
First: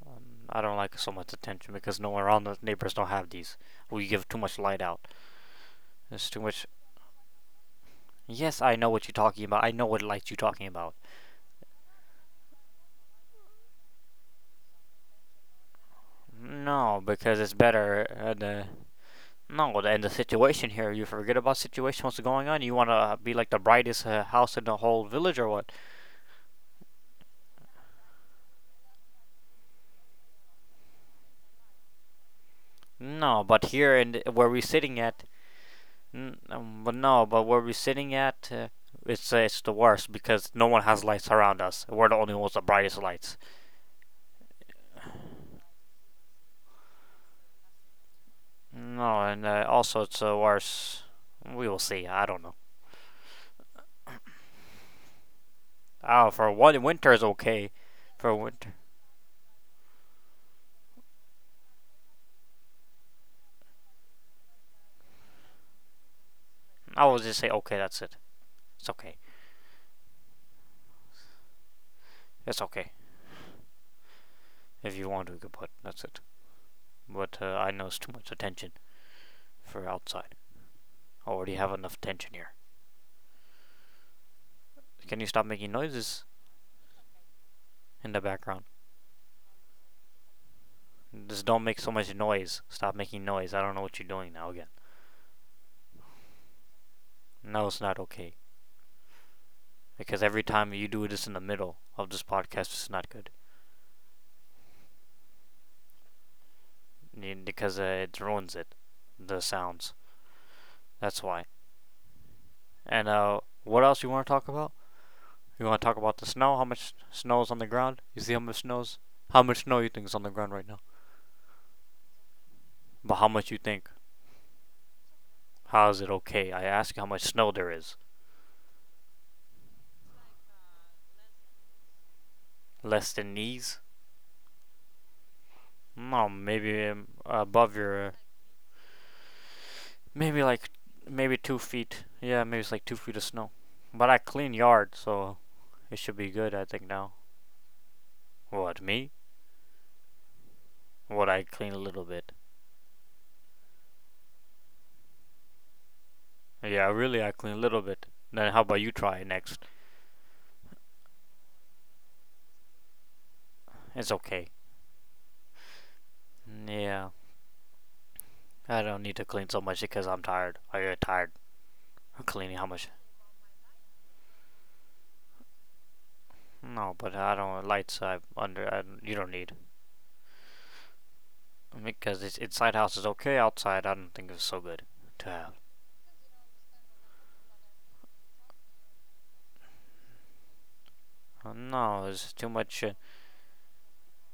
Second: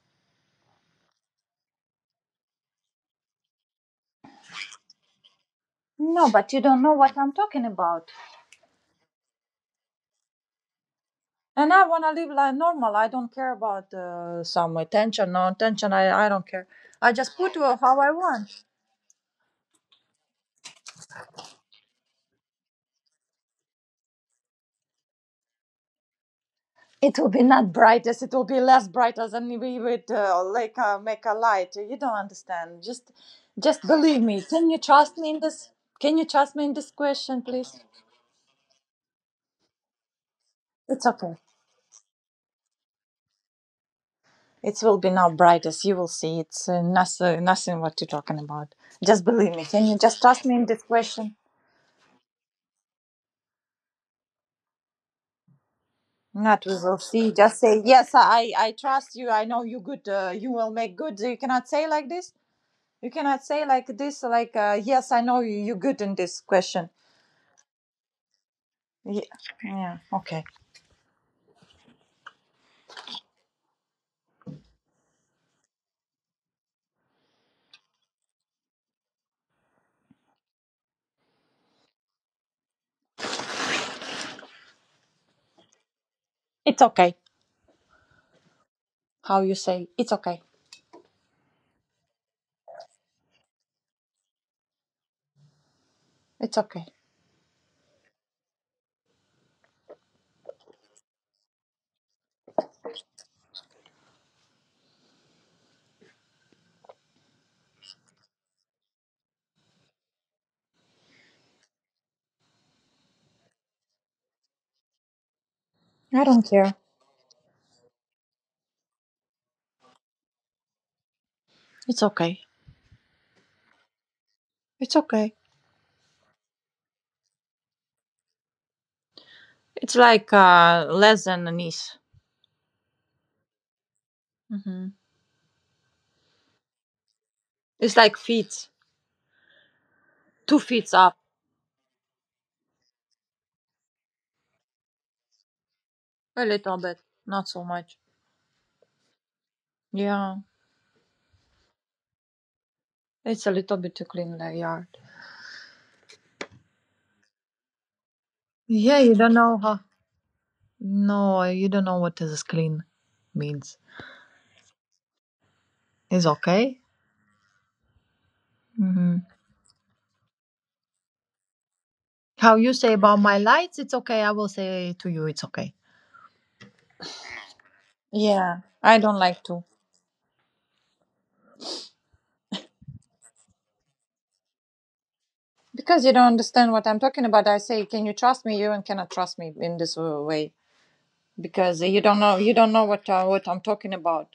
Speaker 1: Um, I don't like so much attention because no one around the neighbors don't have these. We give too much light out. It's
Speaker 2: No,
Speaker 1: too
Speaker 2: but you
Speaker 1: much.
Speaker 2: don't know what I'm talking about.
Speaker 1: Yes, I know what you're talking about. I know what light you're talking about.
Speaker 2: And I want to live like normal. I don't care about uh, some attention, no attention. I, I don't care.
Speaker 1: No,
Speaker 2: I just
Speaker 1: because it's
Speaker 2: put uh, how
Speaker 1: better.
Speaker 2: I
Speaker 1: And
Speaker 2: want.
Speaker 1: uh, No, the- and the situation here. You forget about situation. What's going on? You want to be like the brightest uh, house in the whole village or what?
Speaker 2: It will be not brightest. It will be less bright as and we would uh, like uh, make a light. You don't understand. Just,
Speaker 1: No, but
Speaker 2: just
Speaker 1: here
Speaker 2: believe
Speaker 1: and
Speaker 2: me.
Speaker 1: where we're
Speaker 2: Can you
Speaker 1: sitting
Speaker 2: trust
Speaker 1: at,
Speaker 2: me in this? Can you
Speaker 1: N-
Speaker 2: trust me in
Speaker 1: um,
Speaker 2: this
Speaker 1: but no,
Speaker 2: question,
Speaker 1: but where we're
Speaker 2: please?
Speaker 1: sitting at, uh, it's uh, it's the worst because no one has
Speaker 2: It's
Speaker 1: lights
Speaker 2: okay.
Speaker 1: around us. We're the only ones with the brightest lights.
Speaker 2: It will be not brightest. You will see. It's uh, nothing, nothing. What you're talking about.
Speaker 1: No,
Speaker 2: Just
Speaker 1: and
Speaker 2: believe me.
Speaker 1: uh,
Speaker 2: Can you
Speaker 1: also it's
Speaker 2: just
Speaker 1: the uh,
Speaker 2: trust me in this
Speaker 1: worst.
Speaker 2: question?
Speaker 1: We will see. I don't know. Oh, for
Speaker 2: Not we
Speaker 1: one
Speaker 2: will
Speaker 1: winter is
Speaker 2: see. Just
Speaker 1: okay.
Speaker 2: say yes.
Speaker 1: For
Speaker 2: I I
Speaker 1: winter,
Speaker 2: trust you. I know you good. Uh, you will make good. You cannot say like this. You cannot say like this. Like uh, yes, I know you. You good in this question.
Speaker 1: I will just say okay. That's it. It's okay.
Speaker 2: Yeah. Yeah. Okay.
Speaker 1: It's okay. If you want to, you can put. That's it. But uh, I know it's too much attention for outside. I already have enough tension here. Can you stop making noises
Speaker 2: It's okay.
Speaker 1: in the background?
Speaker 2: How you say? It's okay.
Speaker 1: Just don't make so much noise. Stop making noise. I don't know what you're doing now again.
Speaker 2: It's okay.
Speaker 1: No, it's not okay. Because every time you do this in the middle of this podcast, it's not good. Because uh, it ruins it, the sounds. That's why. And uh, what else you want to talk about? You want to talk about
Speaker 2: I
Speaker 1: the
Speaker 2: don't
Speaker 1: snow? How
Speaker 2: care.
Speaker 1: much snow is on the ground? You see how much snow's? How much snow you think is on the ground right now?
Speaker 2: It's okay.
Speaker 1: But how much you think?
Speaker 2: It's okay.
Speaker 1: How is it okay? I ask you how much snow there is.
Speaker 2: It's like uh, less than a niece.
Speaker 1: Less than knees?
Speaker 2: Hmm.
Speaker 1: No, maybe um, above
Speaker 2: It's
Speaker 1: your uh,
Speaker 2: like feet.
Speaker 1: maybe
Speaker 2: Two
Speaker 1: like
Speaker 2: feet up.
Speaker 1: maybe two feet. Yeah, maybe it's like two feet of snow. But I clean yard, so it should be
Speaker 2: A
Speaker 1: good. I
Speaker 2: little
Speaker 1: think
Speaker 2: bit.
Speaker 1: now.
Speaker 2: Not so much.
Speaker 1: What me?
Speaker 2: Yeah.
Speaker 1: What I clean a little bit.
Speaker 2: It's a little bit to clean the yard.
Speaker 1: Yeah, really, I clean a little bit. Then how about you
Speaker 2: Yeah, you
Speaker 1: try it
Speaker 2: don't know
Speaker 1: next?
Speaker 2: how. No, you don't know what is clean means.
Speaker 1: It's okay.
Speaker 2: It's okay.
Speaker 1: Yeah, I don't need
Speaker 2: Hmm.
Speaker 1: to clean so much because I'm tired. I get tired of
Speaker 2: How
Speaker 1: cleaning. How
Speaker 2: you
Speaker 1: much?
Speaker 2: say about my lights, it's okay. I will say to you, it's okay.
Speaker 1: No, but I don't lights. I
Speaker 2: Yeah,
Speaker 1: under. I,
Speaker 2: I
Speaker 1: you
Speaker 2: don't
Speaker 1: don't
Speaker 2: like
Speaker 1: need
Speaker 2: to.
Speaker 1: because it's inside house is okay. Outside, I don't think it's so good to have.
Speaker 2: Because you don't understand what I'm talking about, I say, can you trust me? You and cannot trust me in this uh, way
Speaker 1: Uh,
Speaker 2: because you
Speaker 1: No,
Speaker 2: don't
Speaker 1: it's
Speaker 2: know
Speaker 1: too
Speaker 2: you don't
Speaker 1: much.
Speaker 2: know
Speaker 1: Uh,
Speaker 2: what uh, what I'm talking about.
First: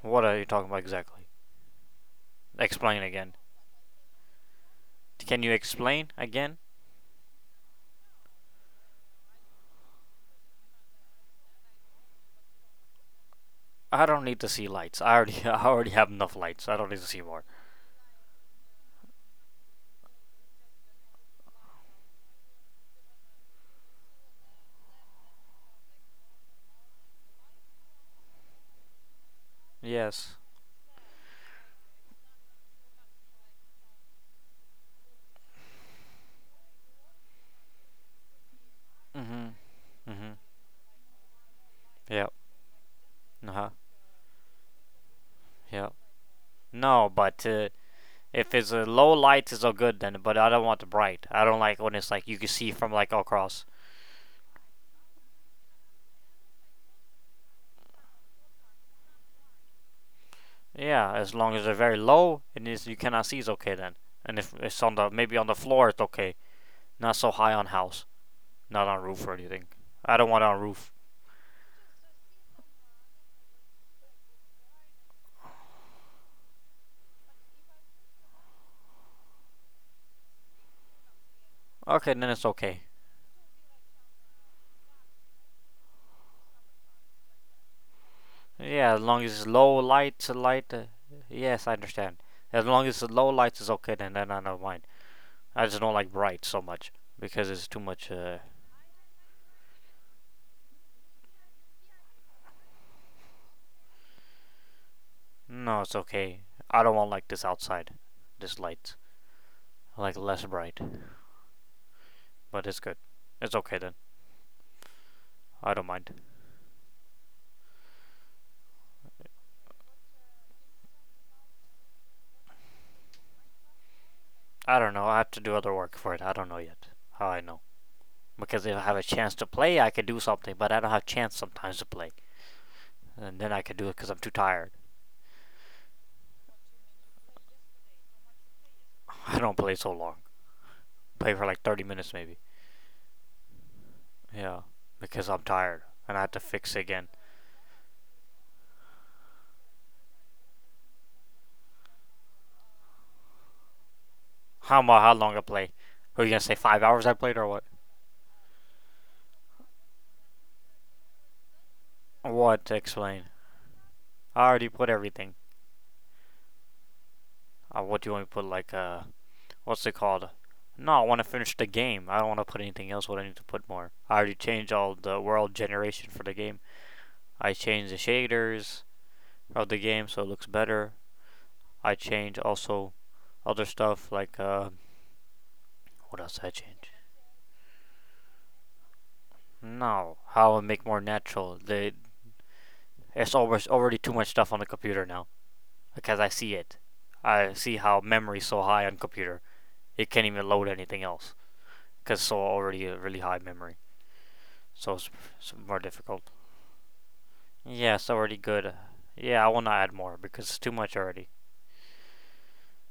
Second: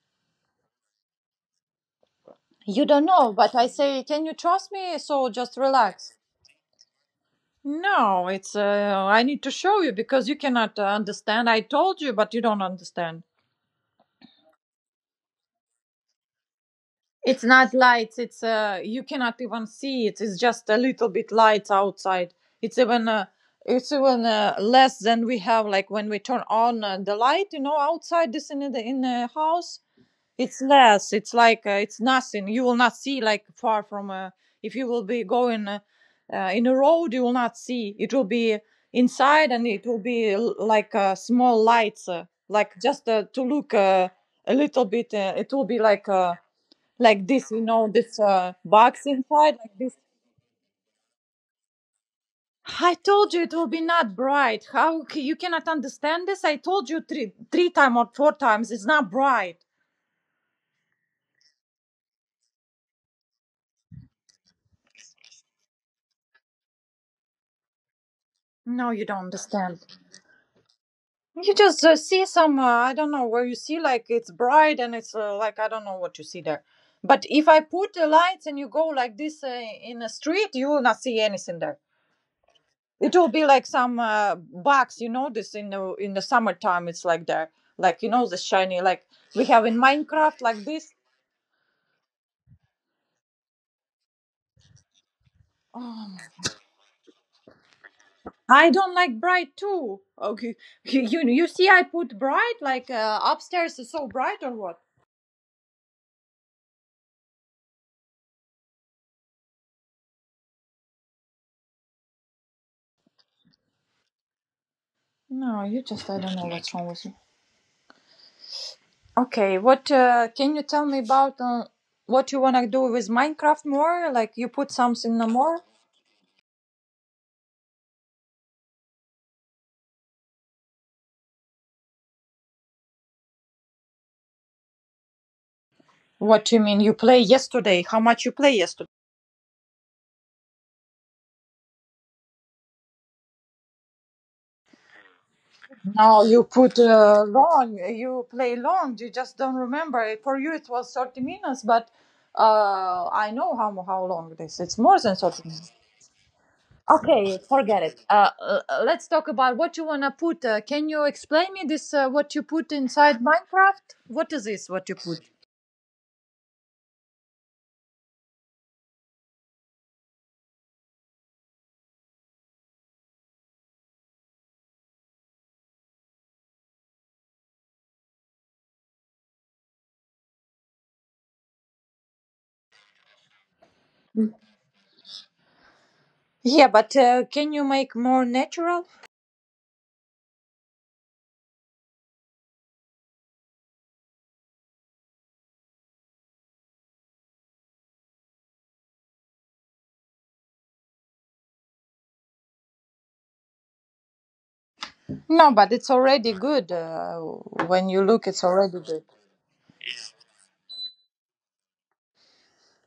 Speaker 1: What are you talking about exactly?
Speaker 2: You
Speaker 1: Explain
Speaker 2: don't know,
Speaker 1: again.
Speaker 2: but I say, can you trust me? So
Speaker 1: Can you
Speaker 2: just
Speaker 1: explain
Speaker 2: relax.
Speaker 1: again?
Speaker 2: No, it's uh, I need to show you because you cannot uh, understand. I told you, but you don't understand.
Speaker 1: I don't need to see lights. I already I already have enough lights. I don't need to see
Speaker 2: It's
Speaker 1: more.
Speaker 2: not lights. It's uh, you cannot even see it. It's just a little bit lights outside. It's even uh, it's even uh, less than we have. Like when we turn on uh, the light, you know, outside this in the in the house,
Speaker 1: Yes.
Speaker 2: it's less. It's like uh, it's nothing. You will not see like far from. Uh, if you will be going uh, uh, in a road, you will not see. It will be inside,
Speaker 1: Mhm.
Speaker 2: and it will be
Speaker 1: Mhm.
Speaker 2: l- like uh, small lights, uh,
Speaker 1: Yep.
Speaker 2: like just uh, to
Speaker 1: Uh-huh.
Speaker 2: look uh, a little bit. Uh, it will be
Speaker 1: Yep.
Speaker 2: like. Uh,
Speaker 1: No,
Speaker 2: like
Speaker 1: but
Speaker 2: this, you
Speaker 1: uh,
Speaker 2: know, this uh,
Speaker 1: if it's a
Speaker 2: box
Speaker 1: low lights
Speaker 2: inside,
Speaker 1: is all
Speaker 2: like this.
Speaker 1: good then, but I don't want the bright. I don't like when it's like you can see from
Speaker 2: I
Speaker 1: like
Speaker 2: told you it
Speaker 1: across.
Speaker 2: will be not bright. How c- you cannot understand this? I told you three, three times or four times. It's not bright.
Speaker 1: Yeah, as long as they're very low and is you cannot see is okay then. And if it's on the maybe on the floor it's okay. Not so high on house, not
Speaker 2: No,
Speaker 1: on
Speaker 2: you don't
Speaker 1: roof or anything.
Speaker 2: understand.
Speaker 1: I don't want it on roof.
Speaker 2: You just uh, see some, uh, I don't know, where you see like it's bright and it's uh, like, I don't know what you see there. But if I put the lights and you go like this uh, in a street, you will not see anything there.
Speaker 1: Okay, then it's okay.
Speaker 2: It will be like some uh, bugs you know, this in the in the summertime it's like there like you know the shiny
Speaker 1: Yeah, as
Speaker 2: like
Speaker 1: long
Speaker 2: we
Speaker 1: as
Speaker 2: have
Speaker 1: low
Speaker 2: in
Speaker 1: lights,
Speaker 2: Minecraft like
Speaker 1: light. Uh,
Speaker 2: this.
Speaker 1: yes, I understand. As long as the low lights is okay, then then I don't mind. I just don't like
Speaker 2: Oh,
Speaker 1: bright so much because it's too much. Uh,
Speaker 2: I don't like bright too. Okay. You, you you see I put bright like uh, upstairs is so bright or what?
Speaker 1: no, it's okay. I don't want like this outside, this light. I like less bright, but it's good. It's okay then.
Speaker 2: No,
Speaker 1: I
Speaker 2: you
Speaker 1: don't
Speaker 2: just,
Speaker 1: mind.
Speaker 2: I don't know what's wrong with you. Okay, what uh, can you tell me about uh, what you want to do with Minecraft more, like you put
Speaker 1: I don't know. I
Speaker 2: something, no
Speaker 1: have to do
Speaker 2: more?
Speaker 1: other work for it. I don't know yet how I know. Because if I have a chance to play, I could do something, but I don't have chance sometimes to play. And then I could do it because I'm too tired.
Speaker 2: What do you mean you play yesterday? How much you play yesterday?
Speaker 1: I don't play so long. Play for like thirty minutes maybe. Yeah, because I'm tired and I
Speaker 2: No,
Speaker 1: have to
Speaker 2: you
Speaker 1: fix
Speaker 2: put
Speaker 1: it again.
Speaker 2: uh, long. You play long. You just don't remember. it. For you, it was thirty minutes, but uh, I know how how long it is. It's
Speaker 1: How
Speaker 2: more
Speaker 1: about how
Speaker 2: than
Speaker 1: long I
Speaker 2: thirty
Speaker 1: play?
Speaker 2: minutes.
Speaker 1: Are you gonna say five hours I played
Speaker 2: Okay,
Speaker 1: or what?
Speaker 2: forget it. Uh, uh, uh, let's talk about what you wanna put. Uh, can you explain me this? Uh, what you
Speaker 1: What to
Speaker 2: put inside
Speaker 1: explain?
Speaker 2: Minecraft? What
Speaker 1: I
Speaker 2: is
Speaker 1: already
Speaker 2: this?
Speaker 1: put
Speaker 2: What you put?
Speaker 1: everything. Uh, what do you want me to put like uh, what's it called? No, I want to finish the game. I don't want to put anything else. What I need to put more. I already changed all the world generation for the game. I changed the shaders of the game so it looks better. I changed also other stuff like uh, what else did I
Speaker 2: Yeah,
Speaker 1: change?
Speaker 2: but uh, can you make more natural?
Speaker 1: No, how I make more natural. They, it's always already too much stuff on the computer now because I see it. I see how memory's so high on computer, it can't even load anything else because it's so already a really high memory, so it's, it's
Speaker 2: No, but
Speaker 1: more
Speaker 2: it's
Speaker 1: difficult.
Speaker 2: already good. Uh, when
Speaker 1: Yeah,
Speaker 2: you
Speaker 1: it's
Speaker 2: look,
Speaker 1: already
Speaker 2: it's
Speaker 1: good.
Speaker 2: already good.
Speaker 1: Yeah, I want to add more because it's too much already.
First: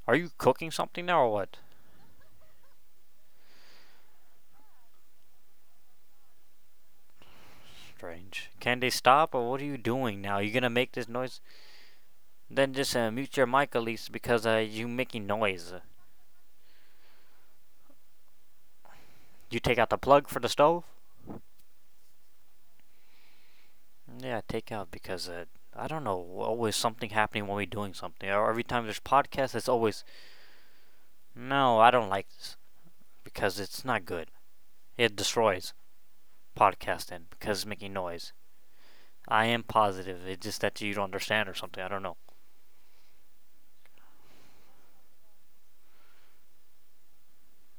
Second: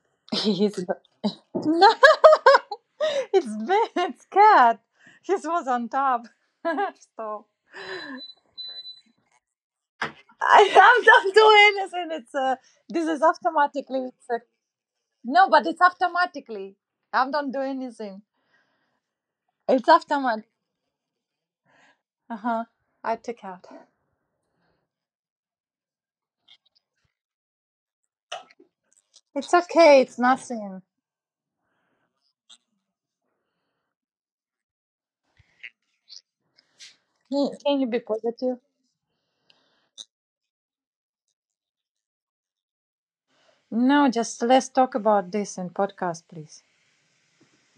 Speaker 1: Are you cooking
Speaker 2: It's good.
Speaker 1: something now or what?
Speaker 2: It's Ben's cat. His was on top. So.
Speaker 1: Strange. Can they stop or what are you doing now? You gonna
Speaker 2: I
Speaker 1: make this
Speaker 2: am not
Speaker 1: noise?
Speaker 2: doing anything. It's uh,
Speaker 1: Then just
Speaker 2: This
Speaker 1: uh,
Speaker 2: is
Speaker 1: mute your mic at
Speaker 2: automatically.
Speaker 1: least
Speaker 2: It's uh,
Speaker 1: because uh, you making
Speaker 2: No, but
Speaker 1: noise.
Speaker 2: it's automatically. I'm not doing anything.
Speaker 1: You take
Speaker 2: It's
Speaker 1: out the plug for the
Speaker 2: automatic.
Speaker 1: stove?
Speaker 2: Uh huh. I took out.
Speaker 1: Yeah, take out because uh, I don't know. Always something happening when we're doing something. Or every time there's
Speaker 2: It's
Speaker 1: podcasts, it's
Speaker 2: okay.
Speaker 1: always
Speaker 2: It's nothing.
Speaker 1: no. I don't like this because it's not good. It destroys podcasting because it's
Speaker 2: Can you
Speaker 1: making
Speaker 2: be
Speaker 1: noise.
Speaker 2: positive?
Speaker 1: I am positive. It's just that you don't understand or something. I don't know.
Speaker 2: No, just let's talk about this in podcast, please.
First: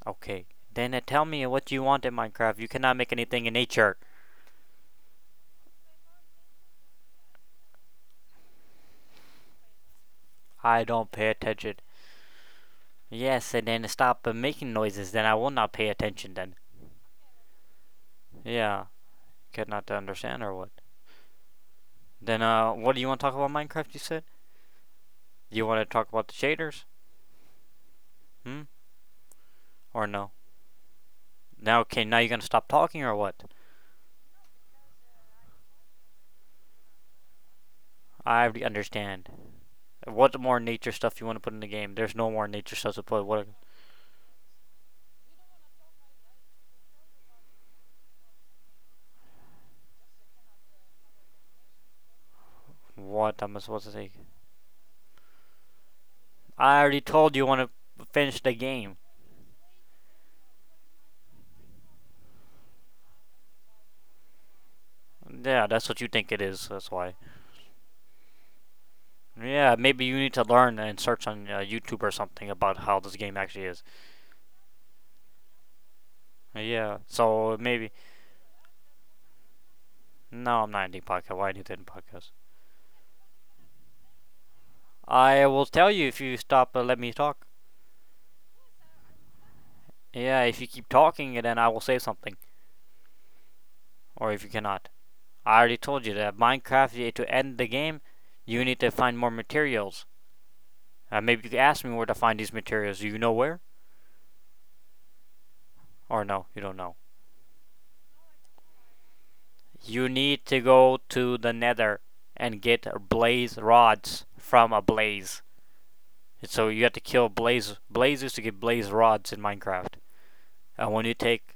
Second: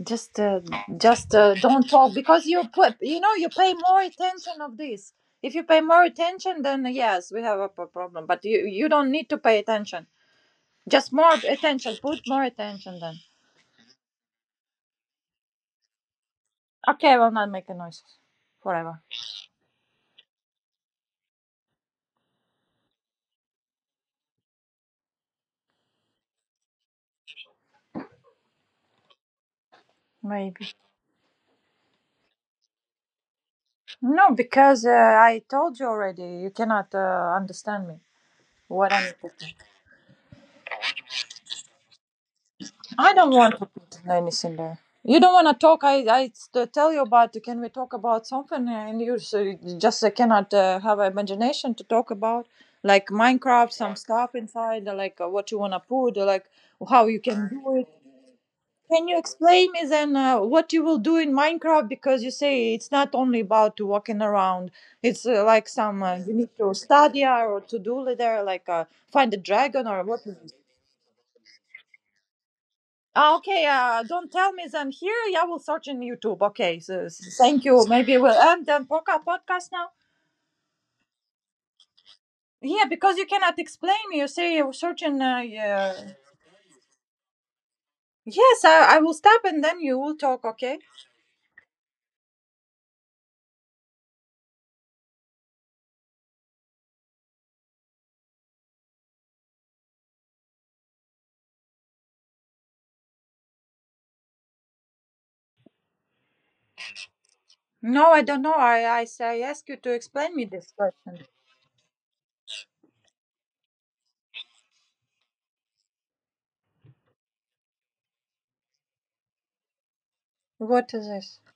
Speaker 2: Just,
Speaker 1: Okay.
Speaker 2: uh,
Speaker 1: Then uh, tell
Speaker 2: just
Speaker 1: me
Speaker 2: uh,
Speaker 1: what you
Speaker 2: Don't
Speaker 1: want
Speaker 2: talk
Speaker 1: in
Speaker 2: because
Speaker 1: Minecraft.
Speaker 2: you
Speaker 1: You
Speaker 2: put,
Speaker 1: cannot make
Speaker 2: you know,
Speaker 1: anything
Speaker 2: you
Speaker 1: in
Speaker 2: pay
Speaker 1: nature.
Speaker 2: more attention of this. If you pay more attention, then uh, yes, we have a p- problem. But you, you don't need to pay attention.
Speaker 1: I don't
Speaker 2: Just
Speaker 1: pay
Speaker 2: more
Speaker 1: attention.
Speaker 2: attention. Put more attention then.
Speaker 1: Yes, and then stop uh, making noises. Then I will not pay attention. Then.
Speaker 2: Okay, I will not make a noise
Speaker 1: Yeah.
Speaker 2: forever.
Speaker 1: Could not to understand or what? Then, uh, what do you want to talk about Minecraft? You said do you want to talk about the shaders, hmm, or no?
Speaker 2: Maybe
Speaker 1: Now, okay, now you're gonna stop talking or what?
Speaker 2: no, because uh, I told you already. You cannot uh, understand me.
Speaker 1: I already
Speaker 2: What I'm.
Speaker 1: understand. What more nature stuff you want to put in the game? There's no more nature stuff to
Speaker 2: I
Speaker 1: put.
Speaker 2: don't
Speaker 1: What?
Speaker 2: want to put Linus in there. You don't want to talk. I I st- tell you about. Can we talk about something? And you so you just uh, cannot uh, have imagination to talk about, like
Speaker 1: What am I
Speaker 2: Minecraft,
Speaker 1: supposed to
Speaker 2: some
Speaker 1: say?
Speaker 2: stuff inside, uh, like uh, what you wanna put, uh, like
Speaker 1: I already
Speaker 2: how you
Speaker 1: told
Speaker 2: can
Speaker 1: you you want
Speaker 2: do it.
Speaker 1: to finish the game.
Speaker 2: Can you explain me then uh, what you will do in Minecraft? Because you say it's not only about walking around. It's uh,
Speaker 1: Yeah,
Speaker 2: like
Speaker 1: that's what
Speaker 2: some
Speaker 1: you
Speaker 2: uh,
Speaker 1: think
Speaker 2: you
Speaker 1: it
Speaker 2: need
Speaker 1: is.
Speaker 2: to
Speaker 1: That's why.
Speaker 2: study or to do there, like uh, find a
Speaker 1: Yeah,
Speaker 2: dragon or
Speaker 1: maybe you
Speaker 2: what.
Speaker 1: need to learn and search on uh, YouTube or something about how this
Speaker 2: Ah,
Speaker 1: game actually
Speaker 2: okay,
Speaker 1: is.
Speaker 2: uh, don't tell me them here. Yeah, we'll search in YouTube. Okay,
Speaker 1: Yeah.
Speaker 2: so, so
Speaker 1: So
Speaker 2: thank you.
Speaker 1: maybe
Speaker 2: Maybe we'll end the podca- podcast now.
Speaker 1: no, I'm not ending podcast. Why do you end podcast?
Speaker 2: Yeah, because you cannot explain. You say you search in. Uh,
Speaker 1: I will tell
Speaker 2: yeah.
Speaker 1: you if you stop uh, let me talk.
Speaker 2: Yes, I, I will stop and then you will
Speaker 1: Yeah,
Speaker 2: talk.
Speaker 1: if you
Speaker 2: Okay.
Speaker 1: keep talking, then I will say something. Or if you cannot. I already told you that Minecraft, uh, to end the game, you need to find more materials. Uh, maybe you could ask me where to find these materials. Do you know where? Or no, you don't know.
Speaker 2: No, I don't know. I I, s- I ask you to
Speaker 1: You
Speaker 2: explain me
Speaker 1: need to
Speaker 2: this
Speaker 1: go
Speaker 2: question.
Speaker 1: to the nether and get blaze rods from a blaze. So you have to kill blaze blazes to get blaze rods in Minecraft. And
Speaker 2: What
Speaker 1: when
Speaker 2: is
Speaker 1: you
Speaker 2: this?
Speaker 1: take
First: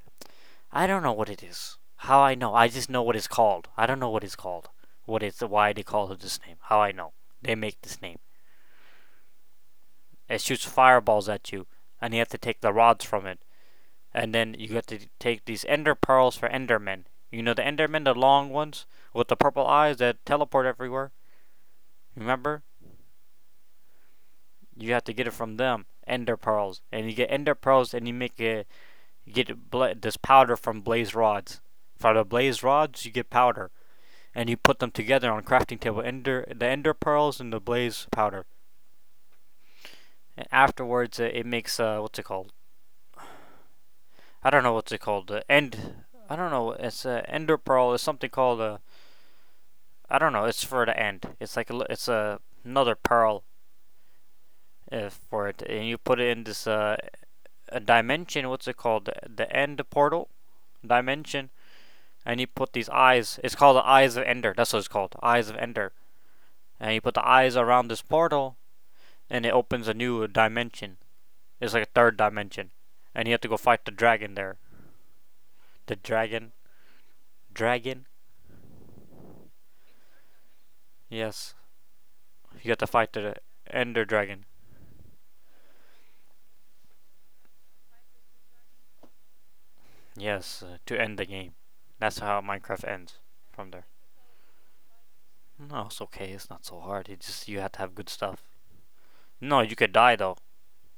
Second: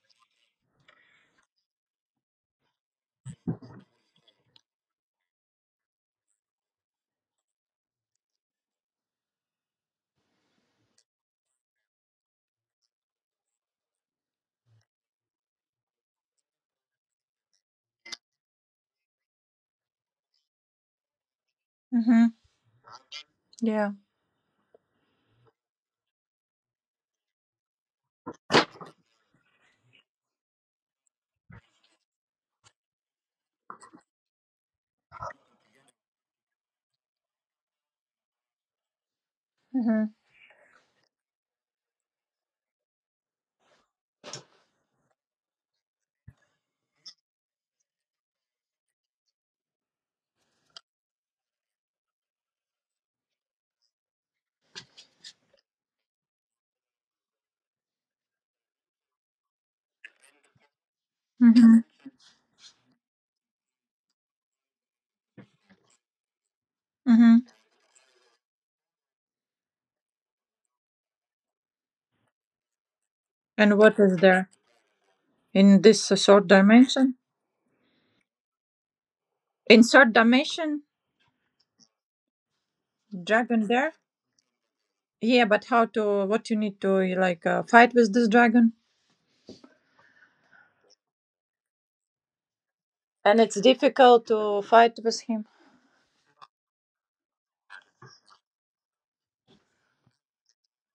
Speaker 1: I don't know what it is. How I know? I just know what it's called. I don't know what it's called. What it's why they call it this name. How I know? They make this name. It shoots fireballs at you, and you have to take the rods from it, and then you have to take these ender pearls for endermen. You know the endermen, the long ones with the purple eyes that teleport everywhere.
Speaker 2: Mm-hmm.
Speaker 1: Remember?
Speaker 2: Yeah.
Speaker 1: You have to get it from them. Ender pearls, and you get ender pearls, and you make a you get bla- this powder from blaze rods. From the blaze rods, you get powder and you put them together on a crafting table. Ender, the ender pearls and the blaze powder.
Speaker 2: Mm-hmm.
Speaker 1: And afterwards, it, it makes uh, what's it called? I don't know what's it called. The end. I don't know. It's a ender pearl. It's something called a. I don't know. It's for the end. It's like a, it's a another pearl uh, for it, and you put it in this uh, a dimension. What's it called? The, the end portal dimension,
Speaker 2: Mm-hmm.
Speaker 1: and you put these eyes. It's called the eyes of Ender. That's what it's called. Eyes of Ender, and you put the
Speaker 2: Mm-hmm.
Speaker 1: eyes around this portal, and it opens a new dimension. It's like a third dimension, and you have to go
Speaker 2: And
Speaker 1: fight the
Speaker 2: what is
Speaker 1: dragon
Speaker 2: there
Speaker 1: there.
Speaker 2: in
Speaker 1: The
Speaker 2: this uh, third
Speaker 1: dragon,
Speaker 2: dimension?
Speaker 1: dragon,
Speaker 2: In third dimension,
Speaker 1: yes. You have to fight the
Speaker 2: dragon there.
Speaker 1: Ender Dragon,
Speaker 2: Yeah, but how to? What you need to like uh, fight with this dragon?
Speaker 1: yes, uh, to end the game. That's how Minecraft ends
Speaker 2: And it's
Speaker 1: from there.
Speaker 2: difficult to fight with him.
Speaker 1: No, it's okay. It's not so hard. It just you have to have good stuff. No, you could die though,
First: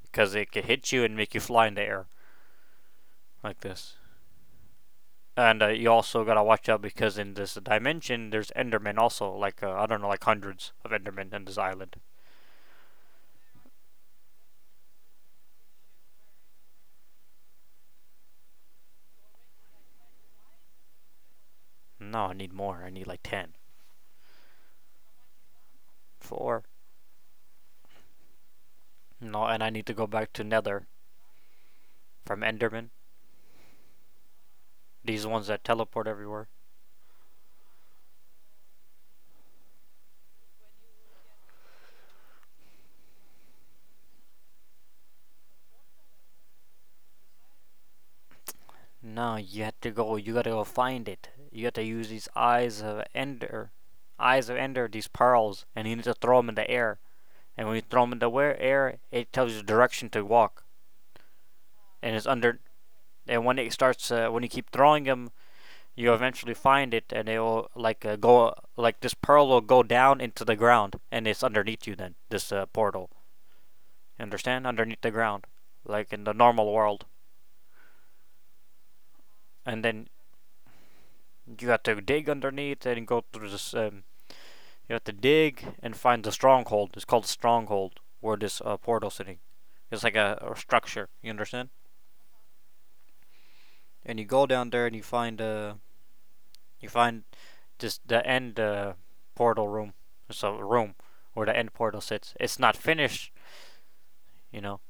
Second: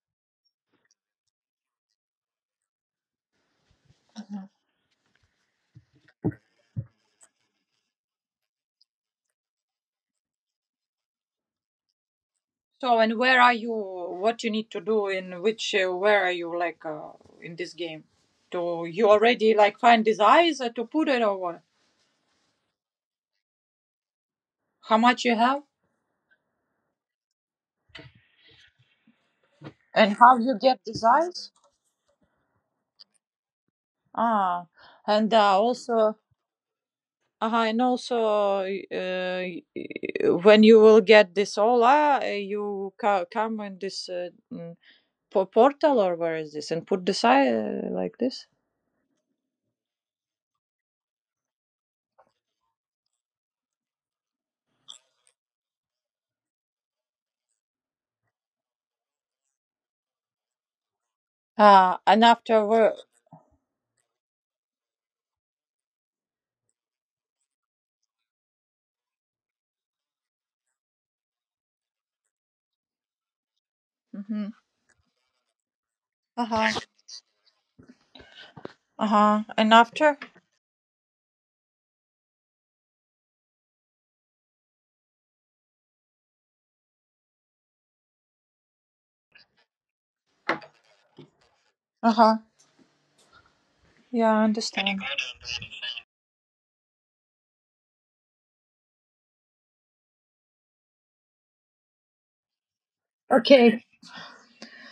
Speaker 1: because it could hit you and make you fly in the air like this. And uh, you also gotta watch out because in this dimension there's Endermen also, like uh, I don't know, like hundreds of Endermen in this island.
Speaker 2: So, and where are you? What you need to do in which? Uh, where are you like uh, in this game? To you already like find these eyes uh, to put it or what?
Speaker 1: No, I need more. I need like ten,
Speaker 2: How much you have
Speaker 1: four. No, and I need to go
Speaker 2: and
Speaker 1: back
Speaker 2: how
Speaker 1: to
Speaker 2: you get
Speaker 1: Nether
Speaker 2: these eyes?
Speaker 1: from Enderman.
Speaker 2: Ah,
Speaker 1: These
Speaker 2: and
Speaker 1: ones
Speaker 2: uh,
Speaker 1: that teleport
Speaker 2: also.
Speaker 1: everywhere.
Speaker 2: Uh, and also, uh, when you will get this all, uh, you ca- come in this uh, mm, for portal or where is this? And put the side like this.
Speaker 1: No, you have to go. You gotta go find it. You have to use these eyes of Ender, eyes of Ender, these pearls, and you need to throw them in the air. And when you throw them in the air, it tells you the direction to walk.
Speaker 2: Uh,
Speaker 1: And
Speaker 2: and
Speaker 1: it's under.
Speaker 2: after where?
Speaker 1: And when it starts, uh, when you keep throwing them, you eventually find it, and it will like uh, go like this pearl will go down into the ground, and it's underneath you then. This uh, portal,
Speaker 2: Mm-hmm.
Speaker 1: understand? Underneath the ground, like in the
Speaker 2: Uh
Speaker 1: normal
Speaker 2: huh.
Speaker 1: world.
Speaker 2: Uh huh. And
Speaker 1: And then
Speaker 2: after?
Speaker 1: you have to dig underneath and go through this. Um, you have to dig and find the stronghold. It's called stronghold where this uh, portal sitting. It's like a, a structure. You understand?
Speaker 2: Uh huh.
Speaker 1: And you
Speaker 2: Yeah, I
Speaker 1: go down there and
Speaker 2: understand.
Speaker 1: you find uh you find this the end uh, portal room. It's a room where the end portal sits. It's not finished.
Speaker 2: Okay.
Speaker 1: You know.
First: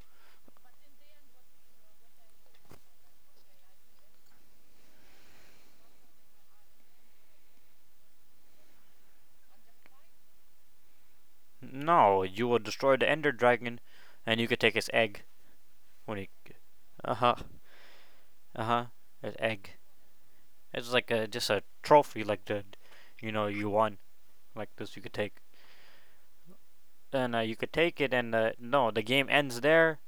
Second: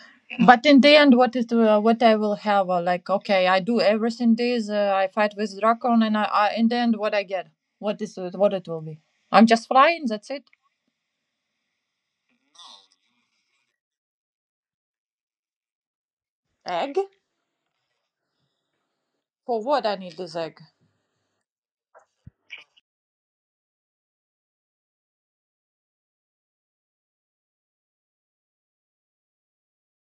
Speaker 2: But in the end, what is the, uh, what I will have? Uh, like, okay, I do everything this. Uh, I fight with Dracon, and I, I in the end, what I get? What is it, what it will be? I'm just flying. That's it.
Speaker 1: No, you will destroy the Ender Dragon, and you could take his egg when he.
Speaker 2: Egg?
Speaker 1: Uh huh. Uh huh. His
Speaker 2: For
Speaker 1: egg.
Speaker 2: what I need this egg?
Speaker 1: It's like a, just a trophy, like the, you know, you won. Like this you could take and uh, you could take it and uh, no the game ends there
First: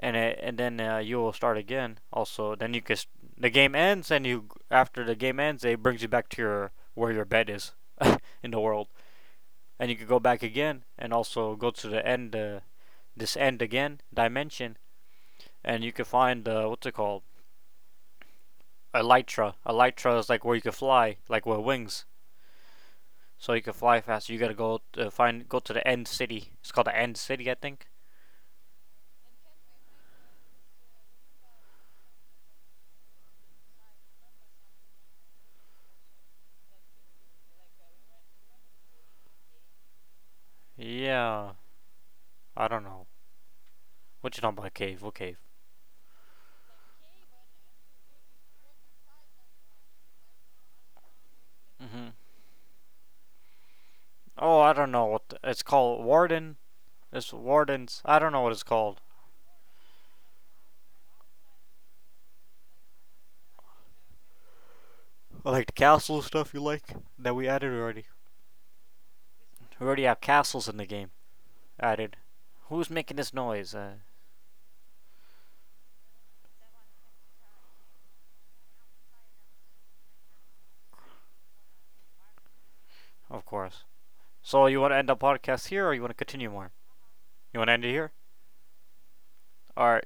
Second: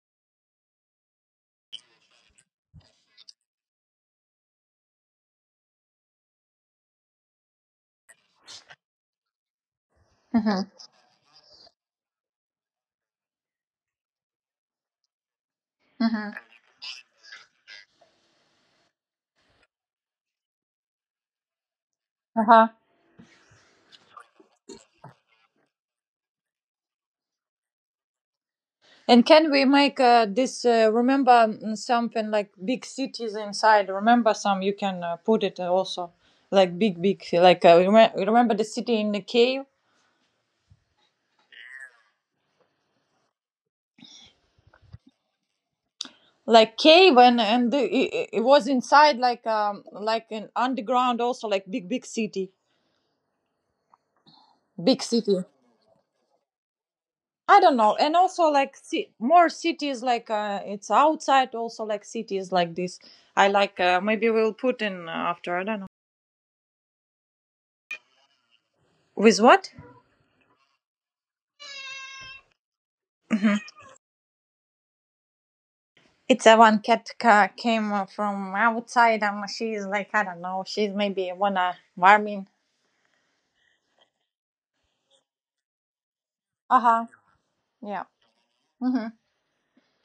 Speaker 1: and it, and then uh, you will start again also then you can the game ends and you after the game ends it brings you back to your where your bed is in the world and you could go back
Speaker 2: Uh huh.
Speaker 1: again and also go to the end uh, this end again dimension and you can find uh, what's it called elytra elytra is like where you can fly like with wings
Speaker 2: Uh huh.
Speaker 1: so you can fly fast you gotta go uh, find go to the end city it's called the end city I think.
Speaker 2: And can we make uh, this? Uh, remember mm, something like big cities inside. Remember some. You can uh, put it also like big, big. Like uh, reme- remember the city in the cave,
Speaker 1: Yeah. I don't know. What you talking about? Cave? What cave?
Speaker 2: like cave, and and the, it, it was inside like um like an underground also like big, big
Speaker 1: Hmm.
Speaker 2: city,
Speaker 1: Oh, I don't
Speaker 2: big
Speaker 1: know what the,
Speaker 2: city.
Speaker 1: it's called. Warden. It's
Speaker 2: I don't know.
Speaker 1: Warden's. I
Speaker 2: And
Speaker 1: don't know
Speaker 2: also
Speaker 1: what it's
Speaker 2: like
Speaker 1: called.
Speaker 2: ci- more cities like uh, it's outside also like cities like this. I like uh, maybe we'll put in uh, after. I
Speaker 1: Like the
Speaker 2: don't know
Speaker 1: castle stuff you like that we added already.
Speaker 2: with what.
Speaker 1: We already have castles in the game. Added. Who's making this noise? Uh,
Speaker 2: It's a one cat ca- came uh, from outside and she's like, I don't know, she's maybe wanna warming.
Speaker 1: of course. So you want to end the podcast here, or you want to continue more?
Speaker 2: Uh huh.
Speaker 1: You want to end it
Speaker 2: Yeah.
Speaker 1: here?
Speaker 2: Hmm.
Speaker 1: All right.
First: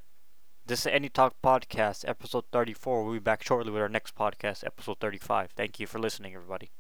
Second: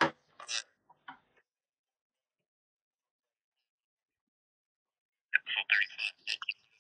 Speaker 1: This is Any Talk Podcast, episode thirty-four. We'll be back shortly with our next podcast, episode thirty-five. Thank you for listening, everybody.